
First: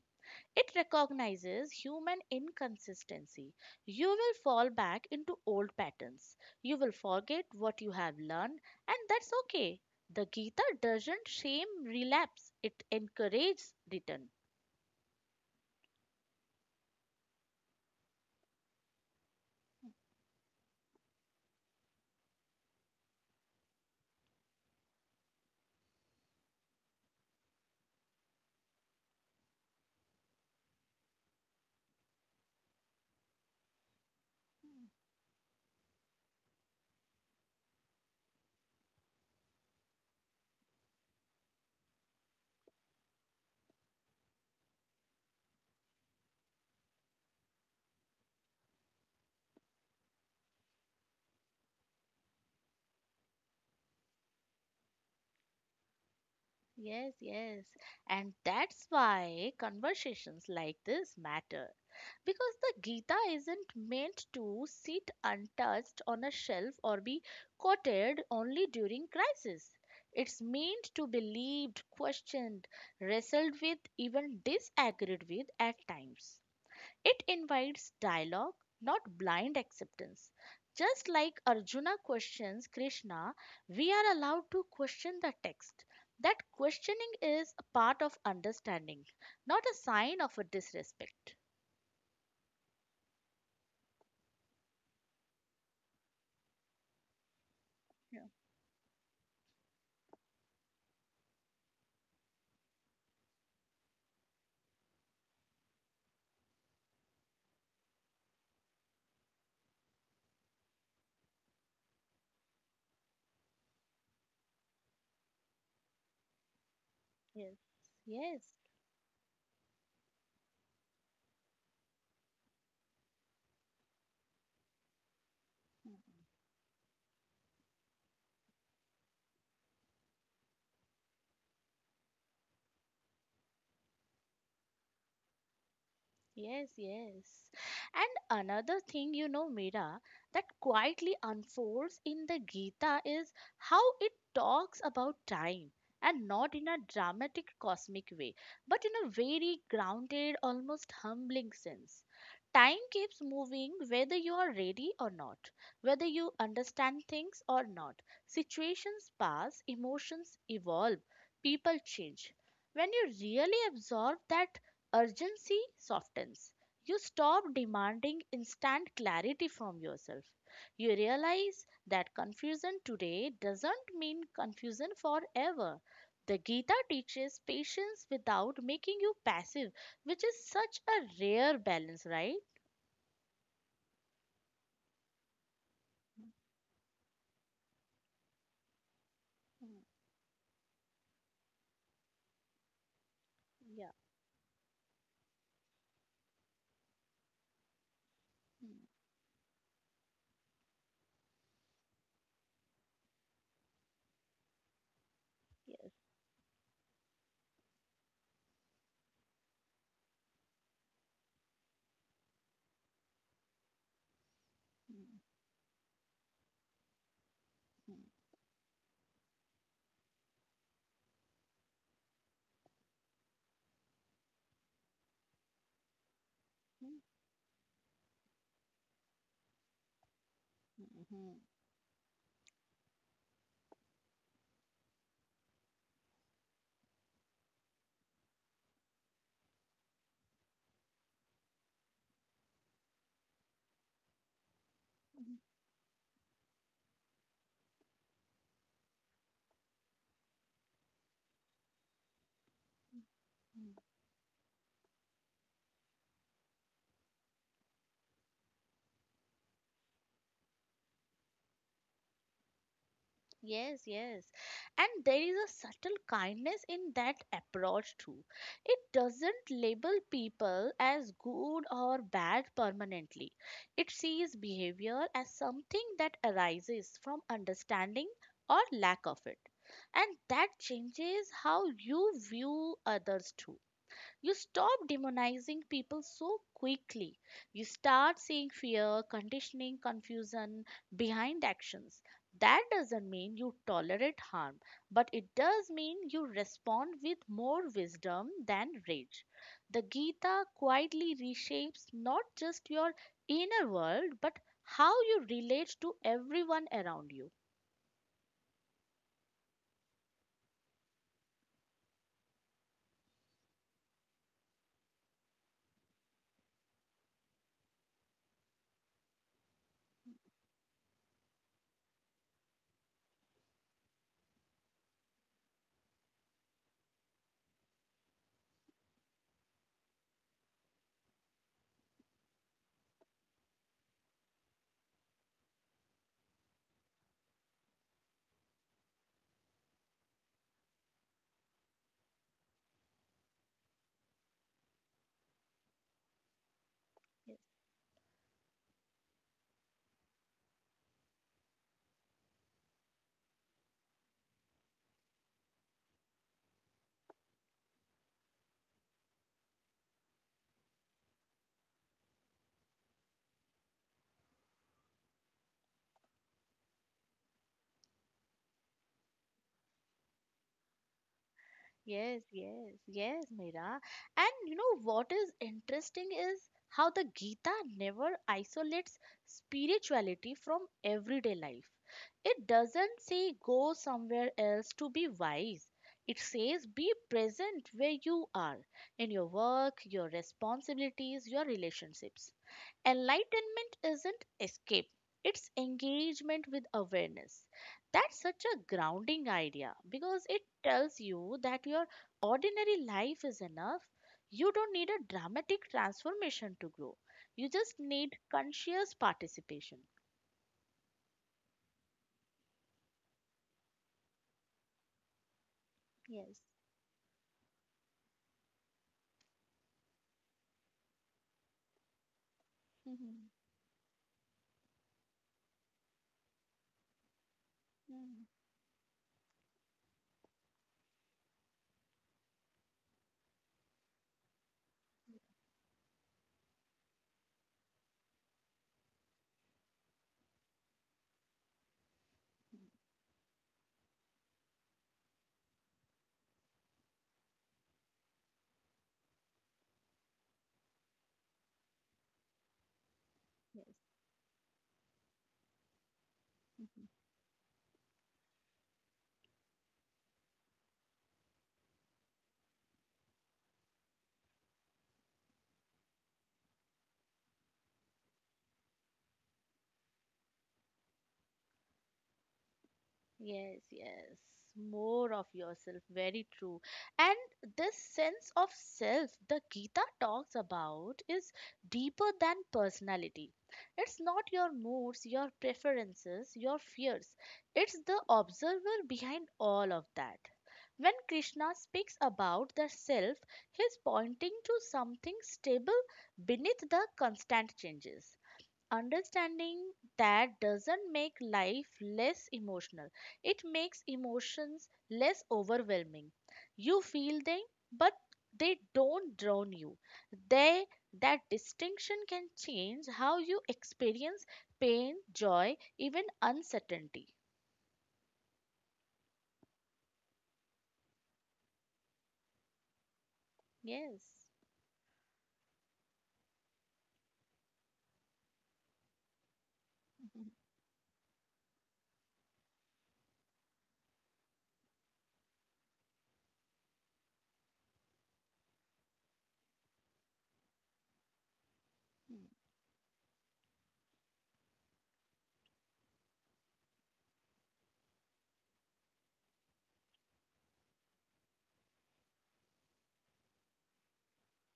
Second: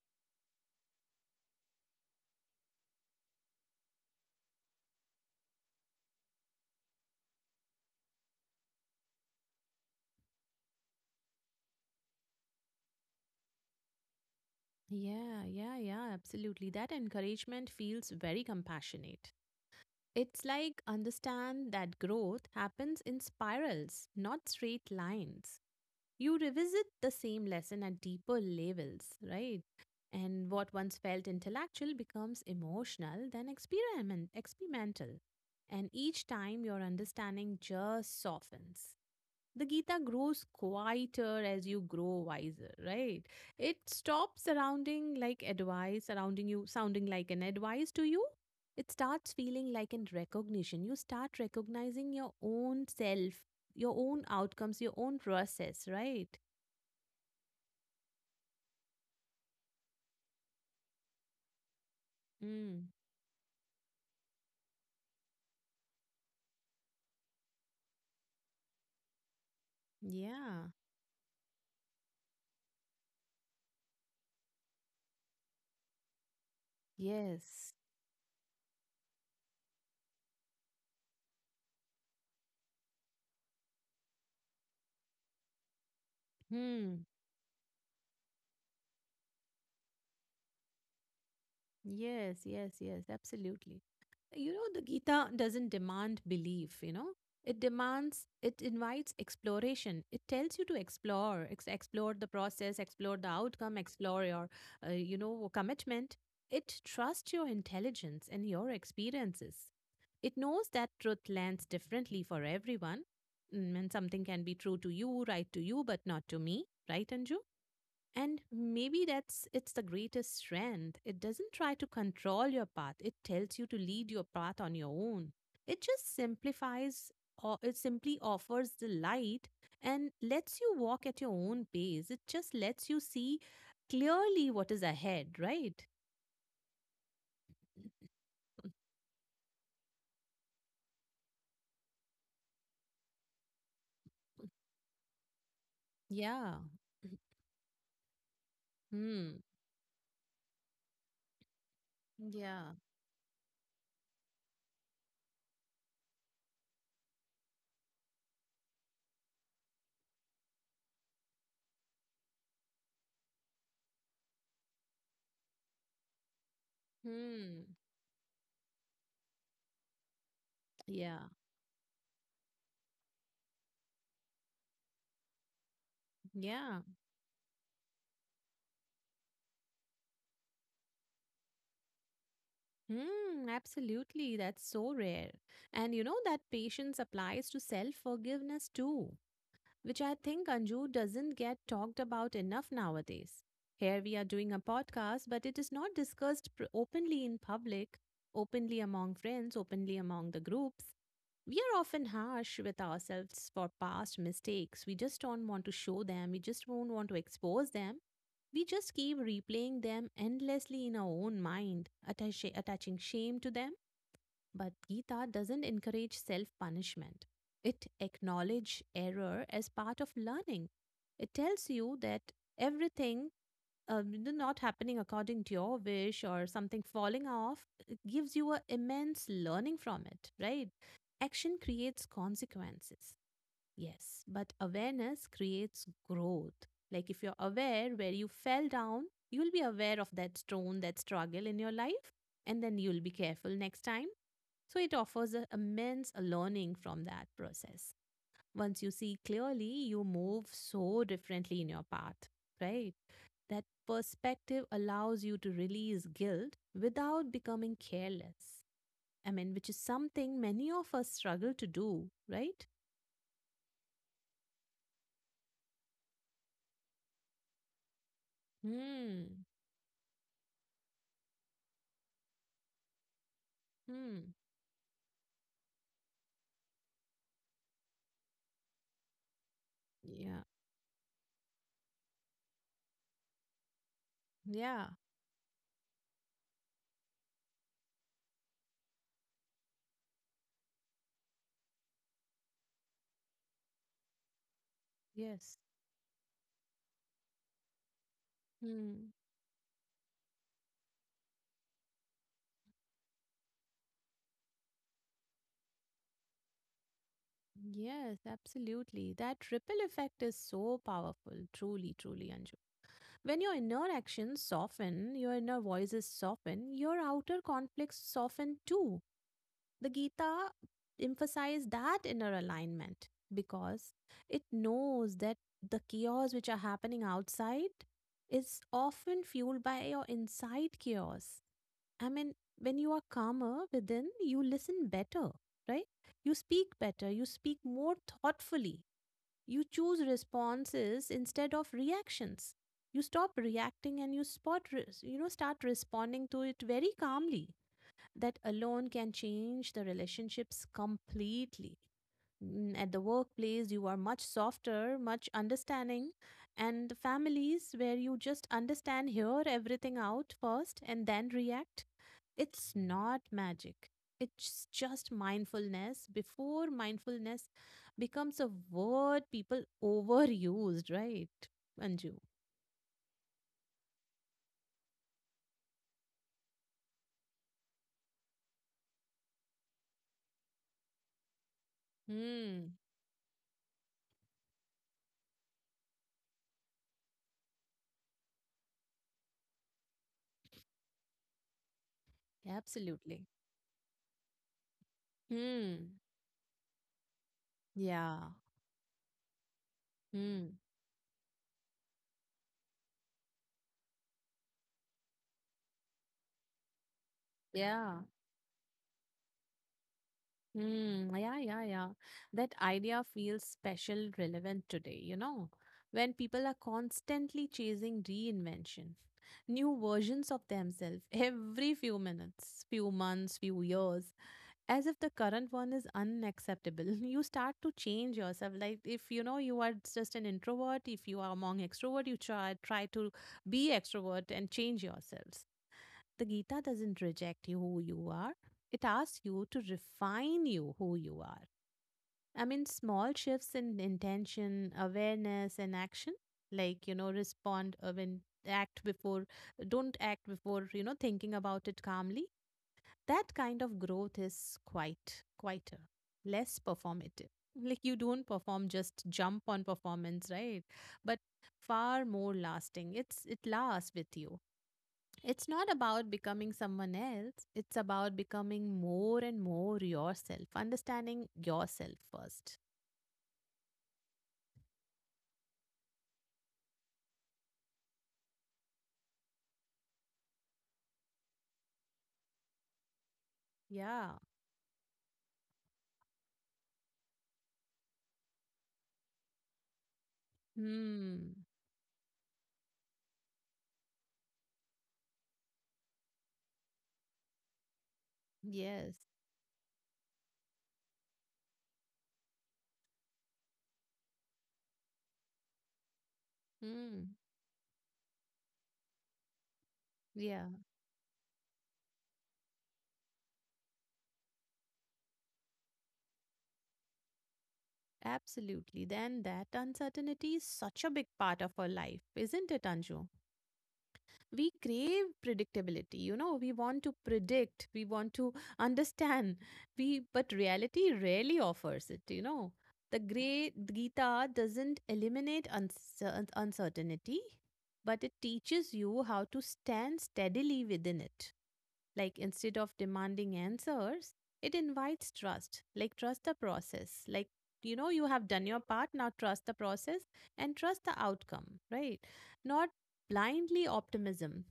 Speaker 1: It recognizes human inconsistency. You will fall back into old patterns. You will forget what you have learned, and that's okay. The Gita doesn't shame relapse, it encourages return.
Speaker 2: Yeah, yeah, yeah, absolutely. That encouragement feels very compassionate. It's like understand that growth happens in spirals, not straight lines. You revisit the same lesson at deeper levels, right? And what once felt intellectual becomes emotional, then experimental. And each time your understanding just softens. The Gita grows quieter as you grow wiser, right? It stops surrounding like advice, surrounding you, sounding like an advice to you. It starts feeling like an recognition. You start recognizing your own self, your own outcomes, your own process, right?
Speaker 1: Yes, yes. And that's why conversations like this matter. Because the
Speaker 2: Mm.
Speaker 1: Gita isn't meant to sit untouched on a shelf or be quoted only during crisis. It's
Speaker 2: Yeah.
Speaker 1: meant to be lived, questioned, wrestled with, even disagreed with at times. It
Speaker 2: Yes.
Speaker 1: invites dialogue, not blind acceptance. Just like Arjuna questions Krishna, we are allowed to question the text. That
Speaker 2: Hmm.
Speaker 1: questioning is a part of understanding, not a sign of a disrespect.
Speaker 2: Yes, yes, yes, absolutely. You know, the Gita doesn't demand belief, you know, it demands, it invites exploration. It tells you to explore, explore the process, explore the outcome, explore your, you know, commitment. It trusts your intelligence and your experiences. It knows that truth lands differently for everyone. Mm. And something can be true to you, right to you, but not to me, right, Anju?
Speaker 1: Yes,
Speaker 2: And maybe that's it's the greatest strength. It doesn't try to control your path. It tells you to lead your path on your own. It
Speaker 1: yes.
Speaker 2: just simplifies or it simply offers the light and lets you walk at your own pace. It just lets you see clearly what is ahead, right?
Speaker 1: Yes, yes. And another thing, you know, Mira, that quietly unfolds in the Gita is how it talks about time, and not
Speaker 2: Yeah.
Speaker 1: in a dramatic cosmic way, but in a
Speaker 2: Hmm.
Speaker 1: very grounded, almost humbling sense.
Speaker 2: Yeah.
Speaker 1: Time keeps moving whether you are ready or not, whether you understand things or not. Situations pass, emotions evolve, people change. When you really absorb that, urgency softens. You stop
Speaker 2: Hmm.
Speaker 1: demanding instant clarity from yourself. You
Speaker 2: Yeah.
Speaker 1: realize that confusion today doesn't mean confusion forever. The Gita
Speaker 2: Yeah.
Speaker 1: teaches patience without making you passive, which is such a rare balance, right?
Speaker 2: Hmm. Absolutely. That's so rare. And you know that patience applies to self-forgiveness too,
Speaker 1: Mm.
Speaker 2: which I think Anju doesn't get talked about enough nowadays.
Speaker 1: Yeah.
Speaker 2: Here we are doing a podcast, but it is not discussed openly in public, openly
Speaker 1: Mm.
Speaker 2: among friends, openly among the groups. We are often harsh with ourselves for past mistakes. We just don't want to
Speaker 1: Yes.
Speaker 2: show them. We just don't want to expose them. We just keep replaying them endlessly in our own mind, attaching shame to them. But
Speaker 1: Mm,
Speaker 2: Gita doesn't encourage self punishment. It
Speaker 1: mm,
Speaker 2: acknowledges error as part of learning. It tells you that everything, not happening according to your wish or something
Speaker 1: mm,
Speaker 2: falling off, it gives you an immense learning from it, right?
Speaker 1: mm,
Speaker 2: Action creates consequences. Yes, but awareness creates growth. Like if you're aware where you fell down, you'll be aware of that stone, that struggle in your life, and then you'll be careful next time. So it
Speaker 1: mm, mm,
Speaker 2: offers a immense learning from that process. Once you see clearly, you move so differently in your path, right?
Speaker 1: mm,
Speaker 2: That
Speaker 1: mm.
Speaker 2: perspective allows you to release guilt without becoming careless. I mean, which is something many of us struggle to do, right?
Speaker 1: Yes, yes. And there is a subtle kindness in that approach too. It doesn't
Speaker 2: Hmm.
Speaker 1: label people as good or bad permanently. It sees
Speaker 2: Hmm.
Speaker 1: behavior as something that arises from understanding, or lack of it. And that
Speaker 2: Yeah.
Speaker 1: changes how you view others too. You stop
Speaker 2: Yeah.
Speaker 1: demonizing people so quickly. You start seeing fear, conditioning, confusion behind actions. That doesn't mean you tolerate harm, but it
Speaker 2: Yes.
Speaker 1: does mean you respond with more wisdom than
Speaker 2: Hmm.
Speaker 1: rage. The Gita quietly reshapes not just your inner world, but how you relate to everyone around you.
Speaker 2: Yes, absolutely. That ripple effect is so powerful, truly, truly, Anju. When your inner actions soften, your inner voices soften, your outer conflicts soften too. The Gita emphasizes that inner alignment because it knows that the chaos which are happening outside is often fueled by your inside chaos. I mean, when you are calmer within, you listen better, right? You speak better, you speak more thoughtfully, you choose responses instead of reactions. You stop reacting and you spot, you know, start responding to it very calmly. That alone can change the relationships completely, mm, at the workplace you are much softer, much understanding, and the families where you just understand, hear everything out first and then react. It's not magic, it's just mindfulness before mindfulness becomes a word people overused, right, Anju?
Speaker 1: Yes, yes, yes, Meera. And you know what is interesting is how the Gita never isolates spirituality from everyday life. It
Speaker 2: Hmm.
Speaker 1: doesn't say go somewhere else to be wise. It says be present where you are, in your work, your responsibilities, your relationships.
Speaker 2: Absolutely.
Speaker 1: Enlightenment isn't escape, it's
Speaker 2: Hmm.
Speaker 1: engagement with awareness. That's
Speaker 2: Yeah.
Speaker 1: such a grounding idea because it
Speaker 2: Hmm.
Speaker 1: tells you that your ordinary life is enough. You don't need a dramatic transformation to grow, you just
Speaker 2: Yeah.
Speaker 1: need conscious participation.
Speaker 2: Hmm. Yeah, yeah, yeah. That idea feels special relevant today, you know, when
Speaker 1: Yes.
Speaker 2: people are constantly chasing reinvention, new versions of themselves every few minutes, few
Speaker 1: Mhm.
Speaker 2: months, few years, as if the current one is unacceptable. You start to change yourself. Like if you know you are just an introvert, if you are among extrovert, you try to be extrovert and change yourselves. The Gita doesn't reject you who you are, it asks you to refine you who you are. I
Speaker 1: Mhm.
Speaker 2: mean, small shifts in intention, awareness, and action, like, you know, respond when act before, don't act before, you know, thinking about it calmly. That kind of growth is quite quieter, less
Speaker 1: Yes.
Speaker 2: performative. Like, you don't perform, just jump on performance, right? But far more lasting. It lasts with you. It's not about becoming someone else. It's about becoming more and more yourself, understanding yourself first.
Speaker 1: Yes, yes. More of yourself. Very true. And this sense of self the Gita talks about is deeper than personality. It's
Speaker 2: Yeah.
Speaker 1: not your moods, your preferences, your fears. It's the observer behind all of that. When
Speaker 2: Hmm.
Speaker 1: Krishna speaks about the self, he's pointing to something stable beneath the constant changes.
Speaker 2: Yes.
Speaker 1: Understanding that doesn't make life less emotional, it makes emotions less overwhelming. You
Speaker 2: Hmm.
Speaker 1: feel them, but they don't drown you.
Speaker 2: Yeah.
Speaker 1: They— that distinction can change how you experience pain, joy, even uncertainty.
Speaker 2: Absolutely. Then that uncertainty is such a big part of our life, isn't it, Anju?
Speaker 1: Yes.
Speaker 2: We crave predictability, you know, we want to predict, we want to understand, we
Speaker 1: Mhm,
Speaker 2: but reality rarely offers it, you know. The great Gita doesn't eliminate uncertainty, but it teaches you how to stand steadily within it. Like
Speaker 1: mhm,
Speaker 2: instead of demanding answers, it invites trust, like trust the process, like you know you have done your part, now trust the process and trust the outcome, right? Not blindly optimism,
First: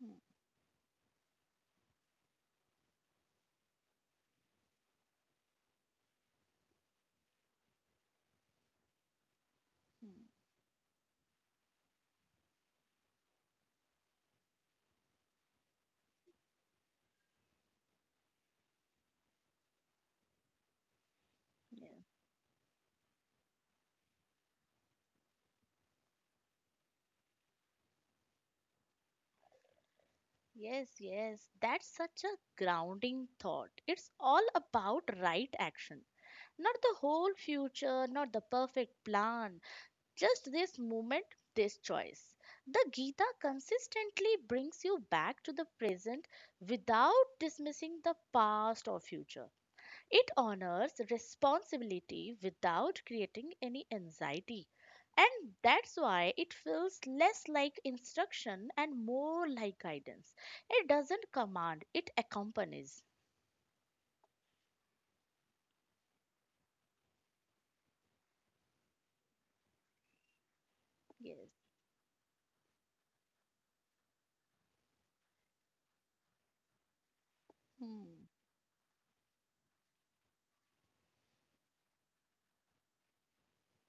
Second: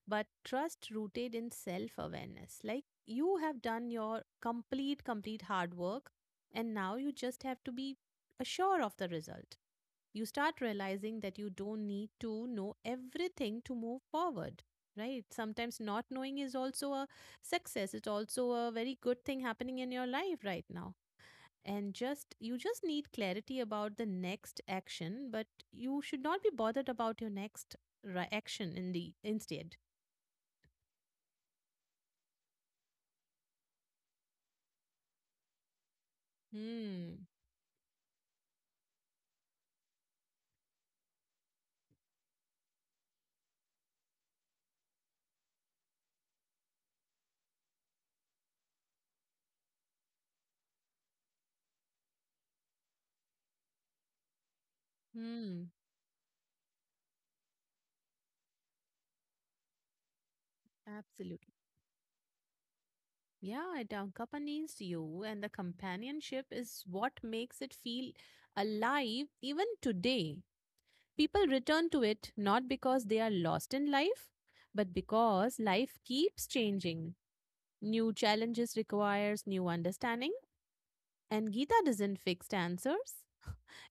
Speaker 1: mhm,
Speaker 2: but trust rooted in self awareness. Like you have done your complete, complete hard work, and now you just have to be assured of the result.
Speaker 1: mhm.
Speaker 2: You start realizing that you don't need to know everything to move forward, right? Sometimes not knowing is also a success, it's also a very good thing happening in your life right now,
Speaker 1: Yeah.
Speaker 2: and just you just need clarity about the next action but you should not be bothered about your next action in the instead.
Speaker 1: Yes, yes, that's such a grounding thought. It's all about right action. Not the
Speaker 2: Hmm.
Speaker 1: whole future, not the perfect plan, just this moment, this choice. The Gita consistently brings you back to the present without dismissing the past or future. It honors responsibility without creating any anxiety. And
Speaker 2: Hmm.
Speaker 1: that's why it feels less like instruction and more like guidance. It doesn't
Speaker 2: Absolutely.
Speaker 1: command, it accompanies.
Speaker 2: Yeah, it accompanies you and the companionship is what makes it feel alive even today. People
Speaker 1: Yes.
Speaker 2: return to it not because they are lost in life but because life keeps changing. New
Speaker 1: Hmm.
Speaker 2: challenges requires new understanding, and Gita doesn't fix answers.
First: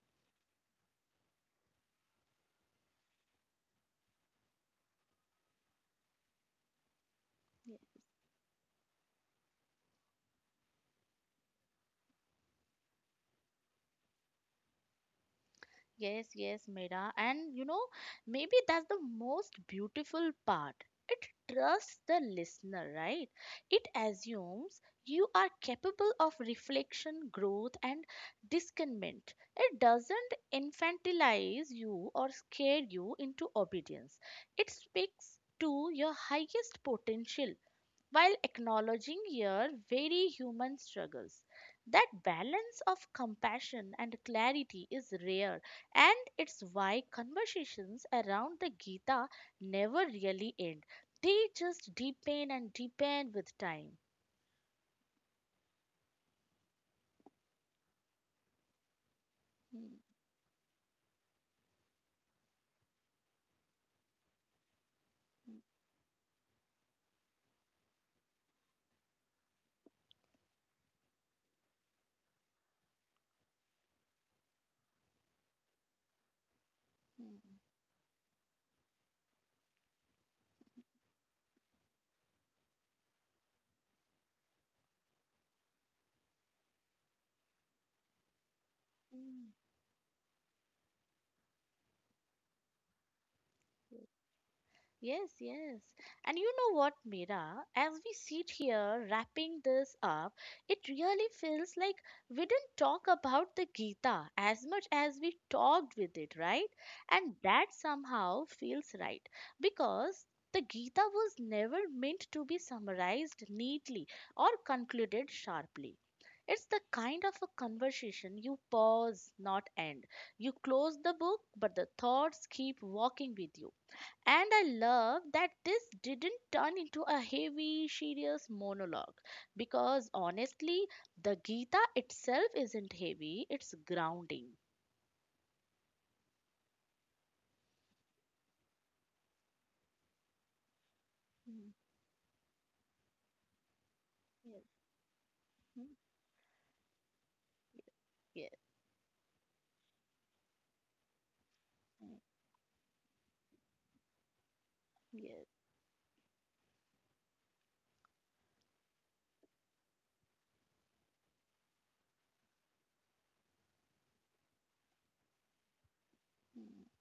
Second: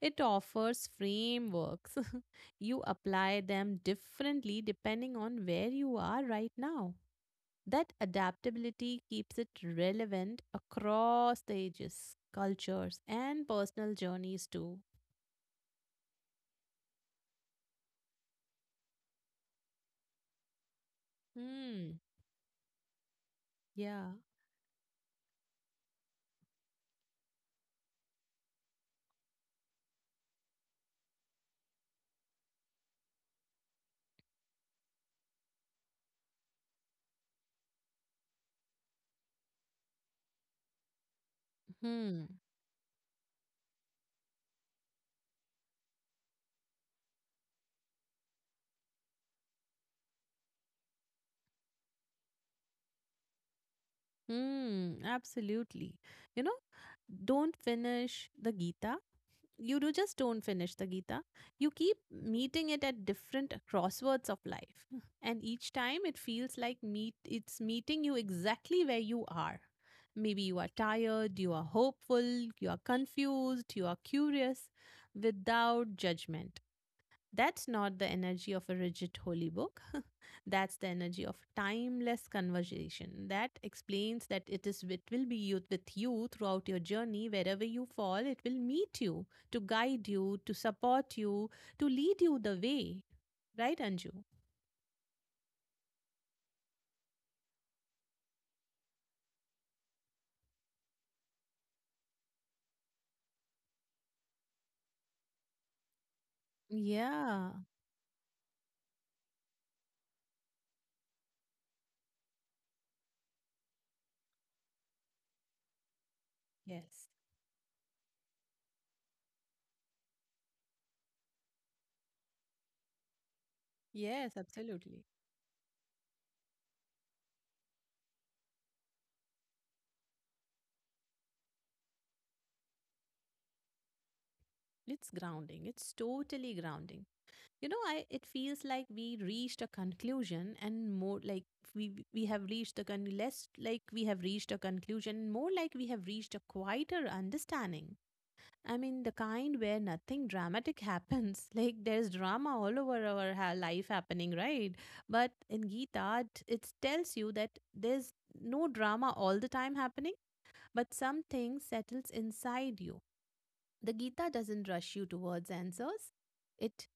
Speaker 2: It offers frameworks. You apply them differently depending on where you are right now. That adaptability keeps it relevant across the ages, cultures, and personal journeys too.
Speaker 1: Yes, yes, Mira. And you know, maybe that's the most beautiful part. It trusts
Speaker 2: Hmm.
Speaker 1: the listener, right? It
Speaker 2: Yeah.
Speaker 1: assumes you are capable of reflection, growth, and discernment. It doesn't infantilize you or scare you into obedience. It speaks to your highest potential while acknowledging your very human struggles. That
Speaker 2: Hmm.
Speaker 1: balance of compassion and clarity is rare, and it's why conversations around the Gita never really end. They just deepen and deepen with time.
Speaker 2: Hmm. Absolutely. You know, don't finish the Gita, you do
Speaker 1: Hmm,
Speaker 2: just don't finish the Gita. You keep meeting it at different crosswords of life. And each time it feels like meet it's meeting you exactly where you are. Maybe you are tired, you are hopeful, you are confused, you are curious, without judgment.
Speaker 1: hmm,
Speaker 2: That's not the energy of a rigid holy book. That's the energy of timeless conversation. That explains that it will be you with you throughout your journey. Wherever you fall, it will meet you
Speaker 1: hmm,
Speaker 2: to guide you, to support you, to lead you the way. Right,
Speaker 1: hmm.
Speaker 2: Anju?
Speaker 1: Yes, yes. And you know what, Mira? As we sit here wrapping this up, it really feels like we didn't talk about the Gita as much as we talked with it, right? And
Speaker 2: Yeah.
Speaker 1: that somehow feels right because the Gita was never meant to be summarized neatly or concluded sharply. It's the
Speaker 2: Yes.
Speaker 1: kind of a conversation you pause, not end. You close the book, but the thoughts keep walking with you.
Speaker 2: Yes,
Speaker 1: And I
Speaker 2: absolutely.
Speaker 1: love that this didn't turn into a heavy, serious monologue because honestly, the Gita itself isn't heavy, it's grounding.
Speaker 2: It's grounding. It's totally grounding. You know, I it feels like we reached a conclusion and more like
Speaker 1: Mm.
Speaker 2: we we have reached less like we have reached
Speaker 1: Yes.
Speaker 2: a conclusion, more like we
Speaker 1: Mm.
Speaker 2: have reached a quieter understanding.
Speaker 1: Yes.
Speaker 2: I mean, the kind where nothing dramatic happens, like
Speaker 1: Mm.
Speaker 2: there's drama all over our life happening, right?
Speaker 1: Yes.
Speaker 2: But in Gita, it tells you that there's no drama all the time happening, but something settles inside you. The Gita doesn't rush you towards answers.
Speaker 1: Mm.
Speaker 2: It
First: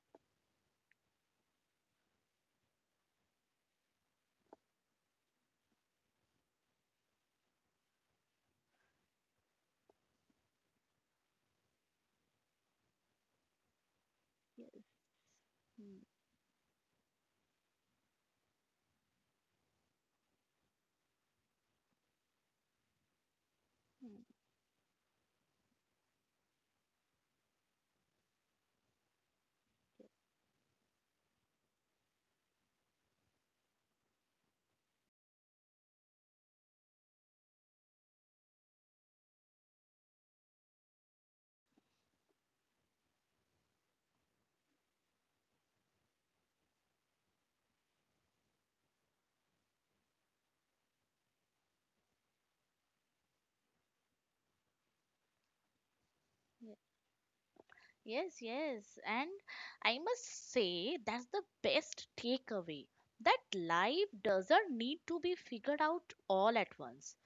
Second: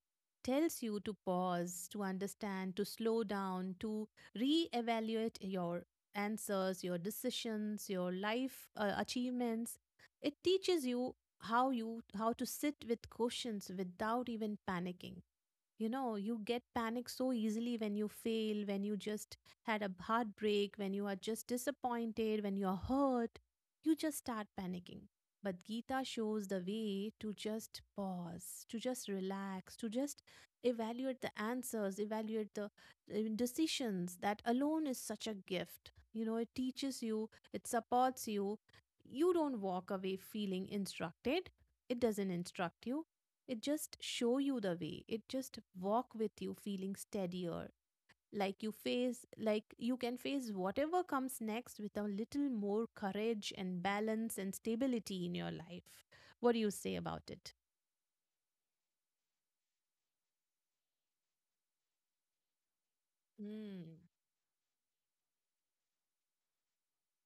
Speaker 2: tells you to pause, to understand, to slow down, to re-evaluate your answers, your decisions, your life achievements. It teaches you how to sit with questions without even
Speaker 1: Yes.
Speaker 2: panicking. You
Speaker 1: Mm,
Speaker 2: know, you get panic so easily when you fail, when you just had a heartbreak, when you are just disappointed, when you are hurt, you just start panicking. But Gita shows the way to just pause, to just relax, to just evaluate the answers, evaluate the decisions. That alone is such a gift. You know, it teaches you, it supports you. You don't walk away feeling instructed. It doesn't instruct you. It just show you the way. It just walk with you feeling steadier, like you face like you can face whatever comes next with a little more courage and balance and stability in your life. What do you
Speaker 1: mm.
Speaker 2: say about it?
Speaker 1: Yes, yes. And I must say that's the best takeaway, that
Speaker 2: Mm.
Speaker 1: life doesn't need to be figured out all at once.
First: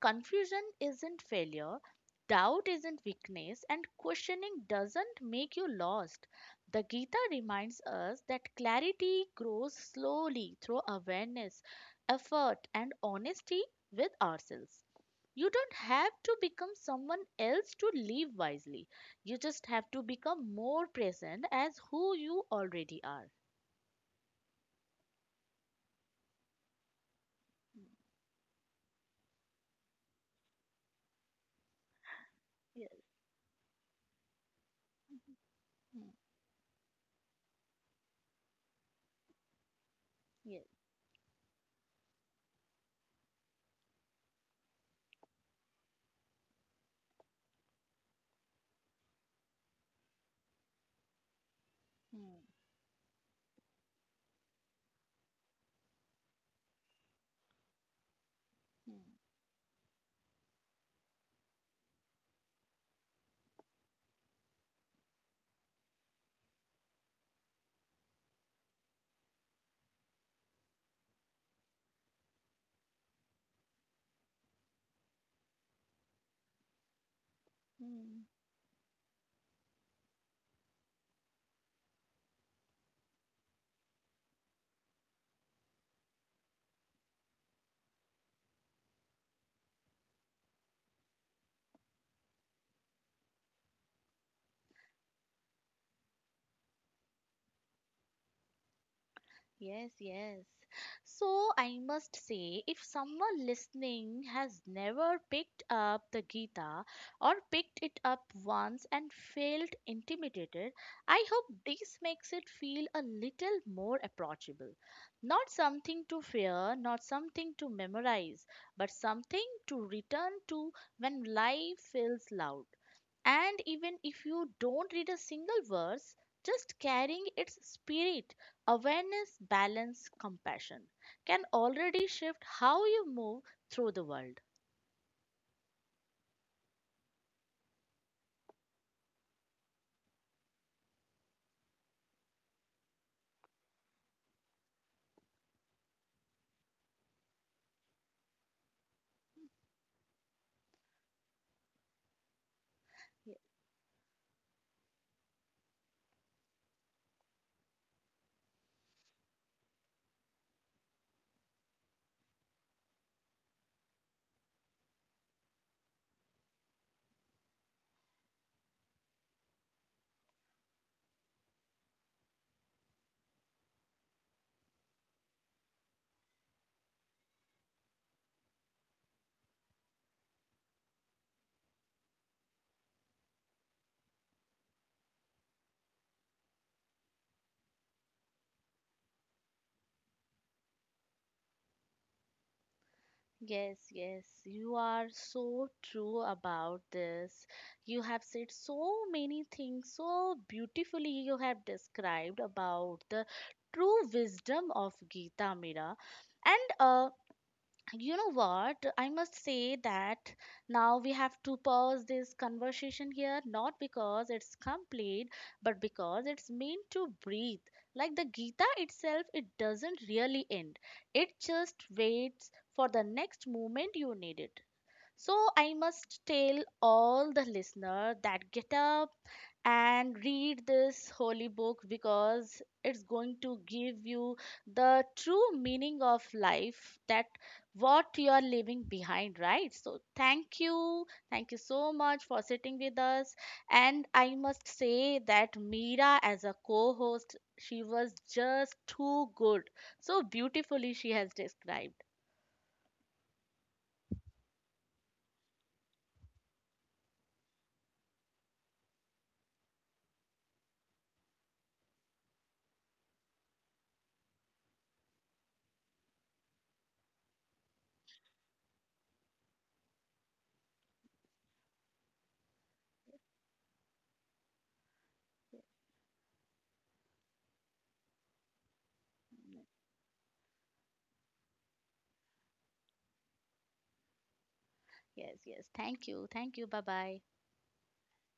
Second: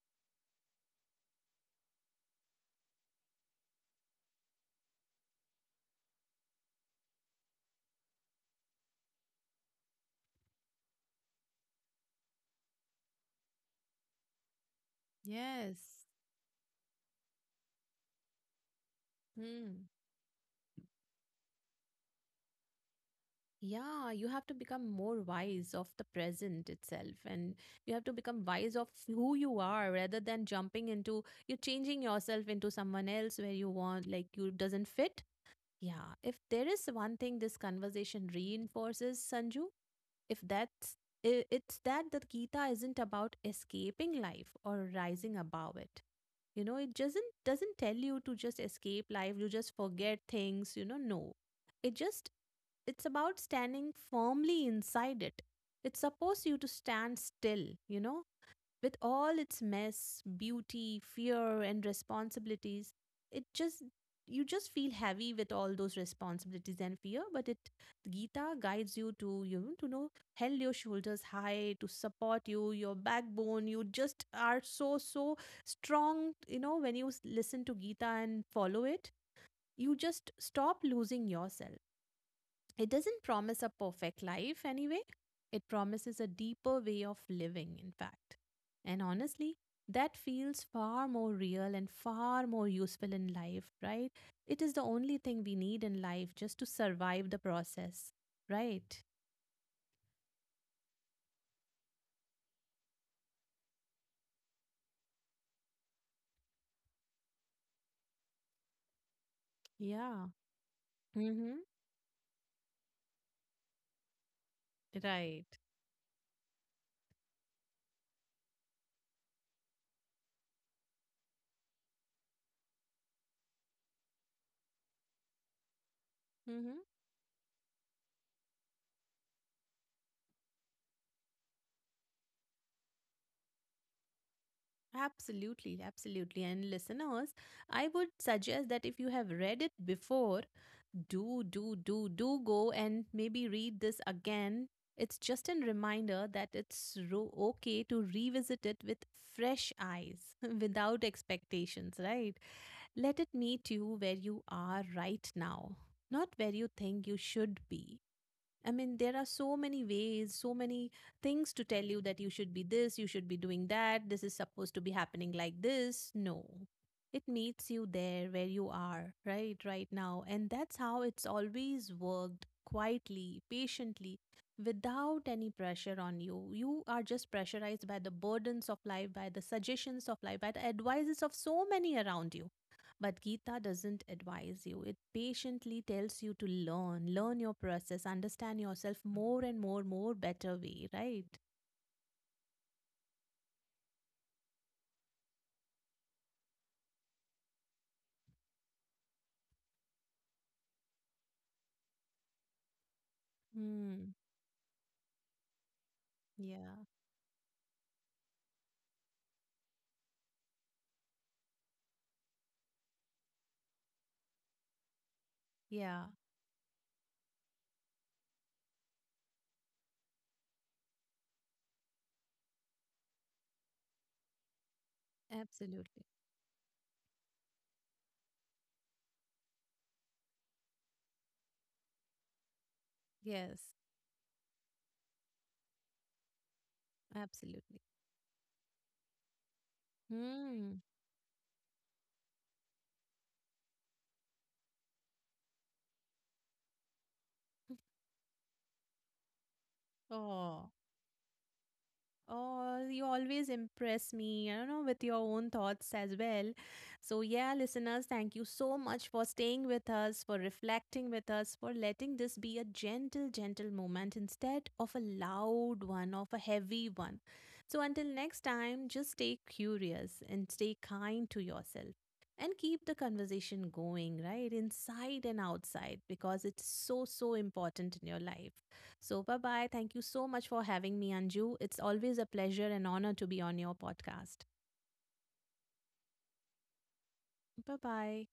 Speaker 1: Confusion isn't failure, doubt isn't weakness, and questioning doesn't make you lost. The Gita reminds us that clarity grows slowly through awareness, effort, and honesty with ourselves. You don't
Speaker 2: Yes.
Speaker 1: have to become someone else to live wisely. You just
Speaker 2: Mm.
Speaker 1: have to become more present as who you already are.
Speaker 2: Yeah, you have to become more wise of the present itself, and you
Speaker 1: Mm.
Speaker 2: have to become wise of who you are rather than jumping into, you're changing yourself into
Speaker 1: Yes.
Speaker 2: someone else where you want, like you doesn't fit.
Speaker 1: Mhm. Mm.
Speaker 2: Yeah, if there is one thing this conversation reinforces, Sanju, if
Speaker 1: Yes.
Speaker 2: that's, I- it's that the Gita isn't about escaping life or rising above it. You know, it doesn't tell you to just escape life, you just forget things, you know, no, it just,
Speaker 1: Mm,
Speaker 2: it's about standing firmly inside it. It supposed you to stand still, you know, with
Speaker 1: mm,
Speaker 2: all its mess, beauty, fear, and responsibilities. It just, you just feel heavy with all those responsibilities and fear, but it Gita guides you to, you know, to know, held your shoulders high, to support you, your backbone, you just are so, so strong, you know, when you listen to Gita
Speaker 1: mm.
Speaker 2: and follow it, you just stop losing yourself. It doesn't promise a perfect life anyway. It promises a deeper way of living, in fact. And honestly, that feels far more real and far more useful in life, right? It is the only thing we need in life, just to survive the process, right?
Speaker 1: Yes, yes. So I must say, if someone listening has never picked up the Gita or picked it up once and felt
Speaker 2: Yeah.
Speaker 1: intimidated, I hope
Speaker 2: Mm-hmm.
Speaker 1: this makes it feel a little more approachable. Not
Speaker 2: Right.
Speaker 1: something to fear, not something to memorize, but something to return to when life feels loud. And even if you don't read a single verse, just
Speaker 2: Mm-hmm.
Speaker 1: carrying its spirit— awareness, balance, compassion— can already shift how you move through the world.
Speaker 2: Absolutely, absolutely. And listeners, I would suggest that if you have read it before, do, do, do, do go and maybe read this again. It's just a reminder that okay to revisit it with fresh eyes, without expectations, right? Let it
Speaker 1: Ye-
Speaker 2: meet you where you are right now, not where you think you should be. I mean, there are so many ways, so many things to tell you that you should be this, you should be doing that, this is supposed to be happening like this. No, it meets you there where you are, right, right now. And that's how it's always worked, quietly, patiently, without any pressure on you. You are just pressurized by the burdens of life, by the suggestions of life, by the advices of so many around you, but Gita doesn't advise you. It patiently tells you to learn, learn your process, understand yourself more and more, more better way, right?
Speaker 1: Yes, yes, you are so true about this. You have said so many things so beautifully. You have described about the true
Speaker 2: Hmm.
Speaker 1: wisdom of Gita, Mira, and
Speaker 2: Yeah.
Speaker 1: uh, you know what? I must say that now we have to pause this conversation here, not because it's complete, but
Speaker 2: Yeah.
Speaker 1: because it's meant to breathe. Like the Gita itself, it doesn't really end, it just waits for the next moment you need it. So I
Speaker 2: Absolutely.
Speaker 1: must tell all the listener that get up and read this holy book because it's going to
Speaker 2: Yes.
Speaker 1: give you the true meaning of life, that
Speaker 2: Absolutely.
Speaker 1: what you are leaving behind, right? So thank
Speaker 2: Hmm.
Speaker 1: you, thank you so much for sitting with us. And I must say that Mira as a co-host, she was just too good. So
Speaker 2: Oh.
Speaker 1: beautifully she has described.
Speaker 2: Oh, you always impress me, I don't know, with your own thoughts as well. So, yeah, listeners, thank you so much for staying with us, for reflecting with us, for letting this be a gentle, gentle moment instead of a loud one, of a heavy one. So, until next time, just stay curious and stay kind to yourself and keep the conversation going, right? Inside and outside, because it's so, so important in your life. So, bye bye. Thank you so much for having me, Anju. It's always a pleasure and honor to be on your podcast.
Speaker 1: Yes, yes, thank you, thank you, bye bye.
Speaker 2: Bye bye.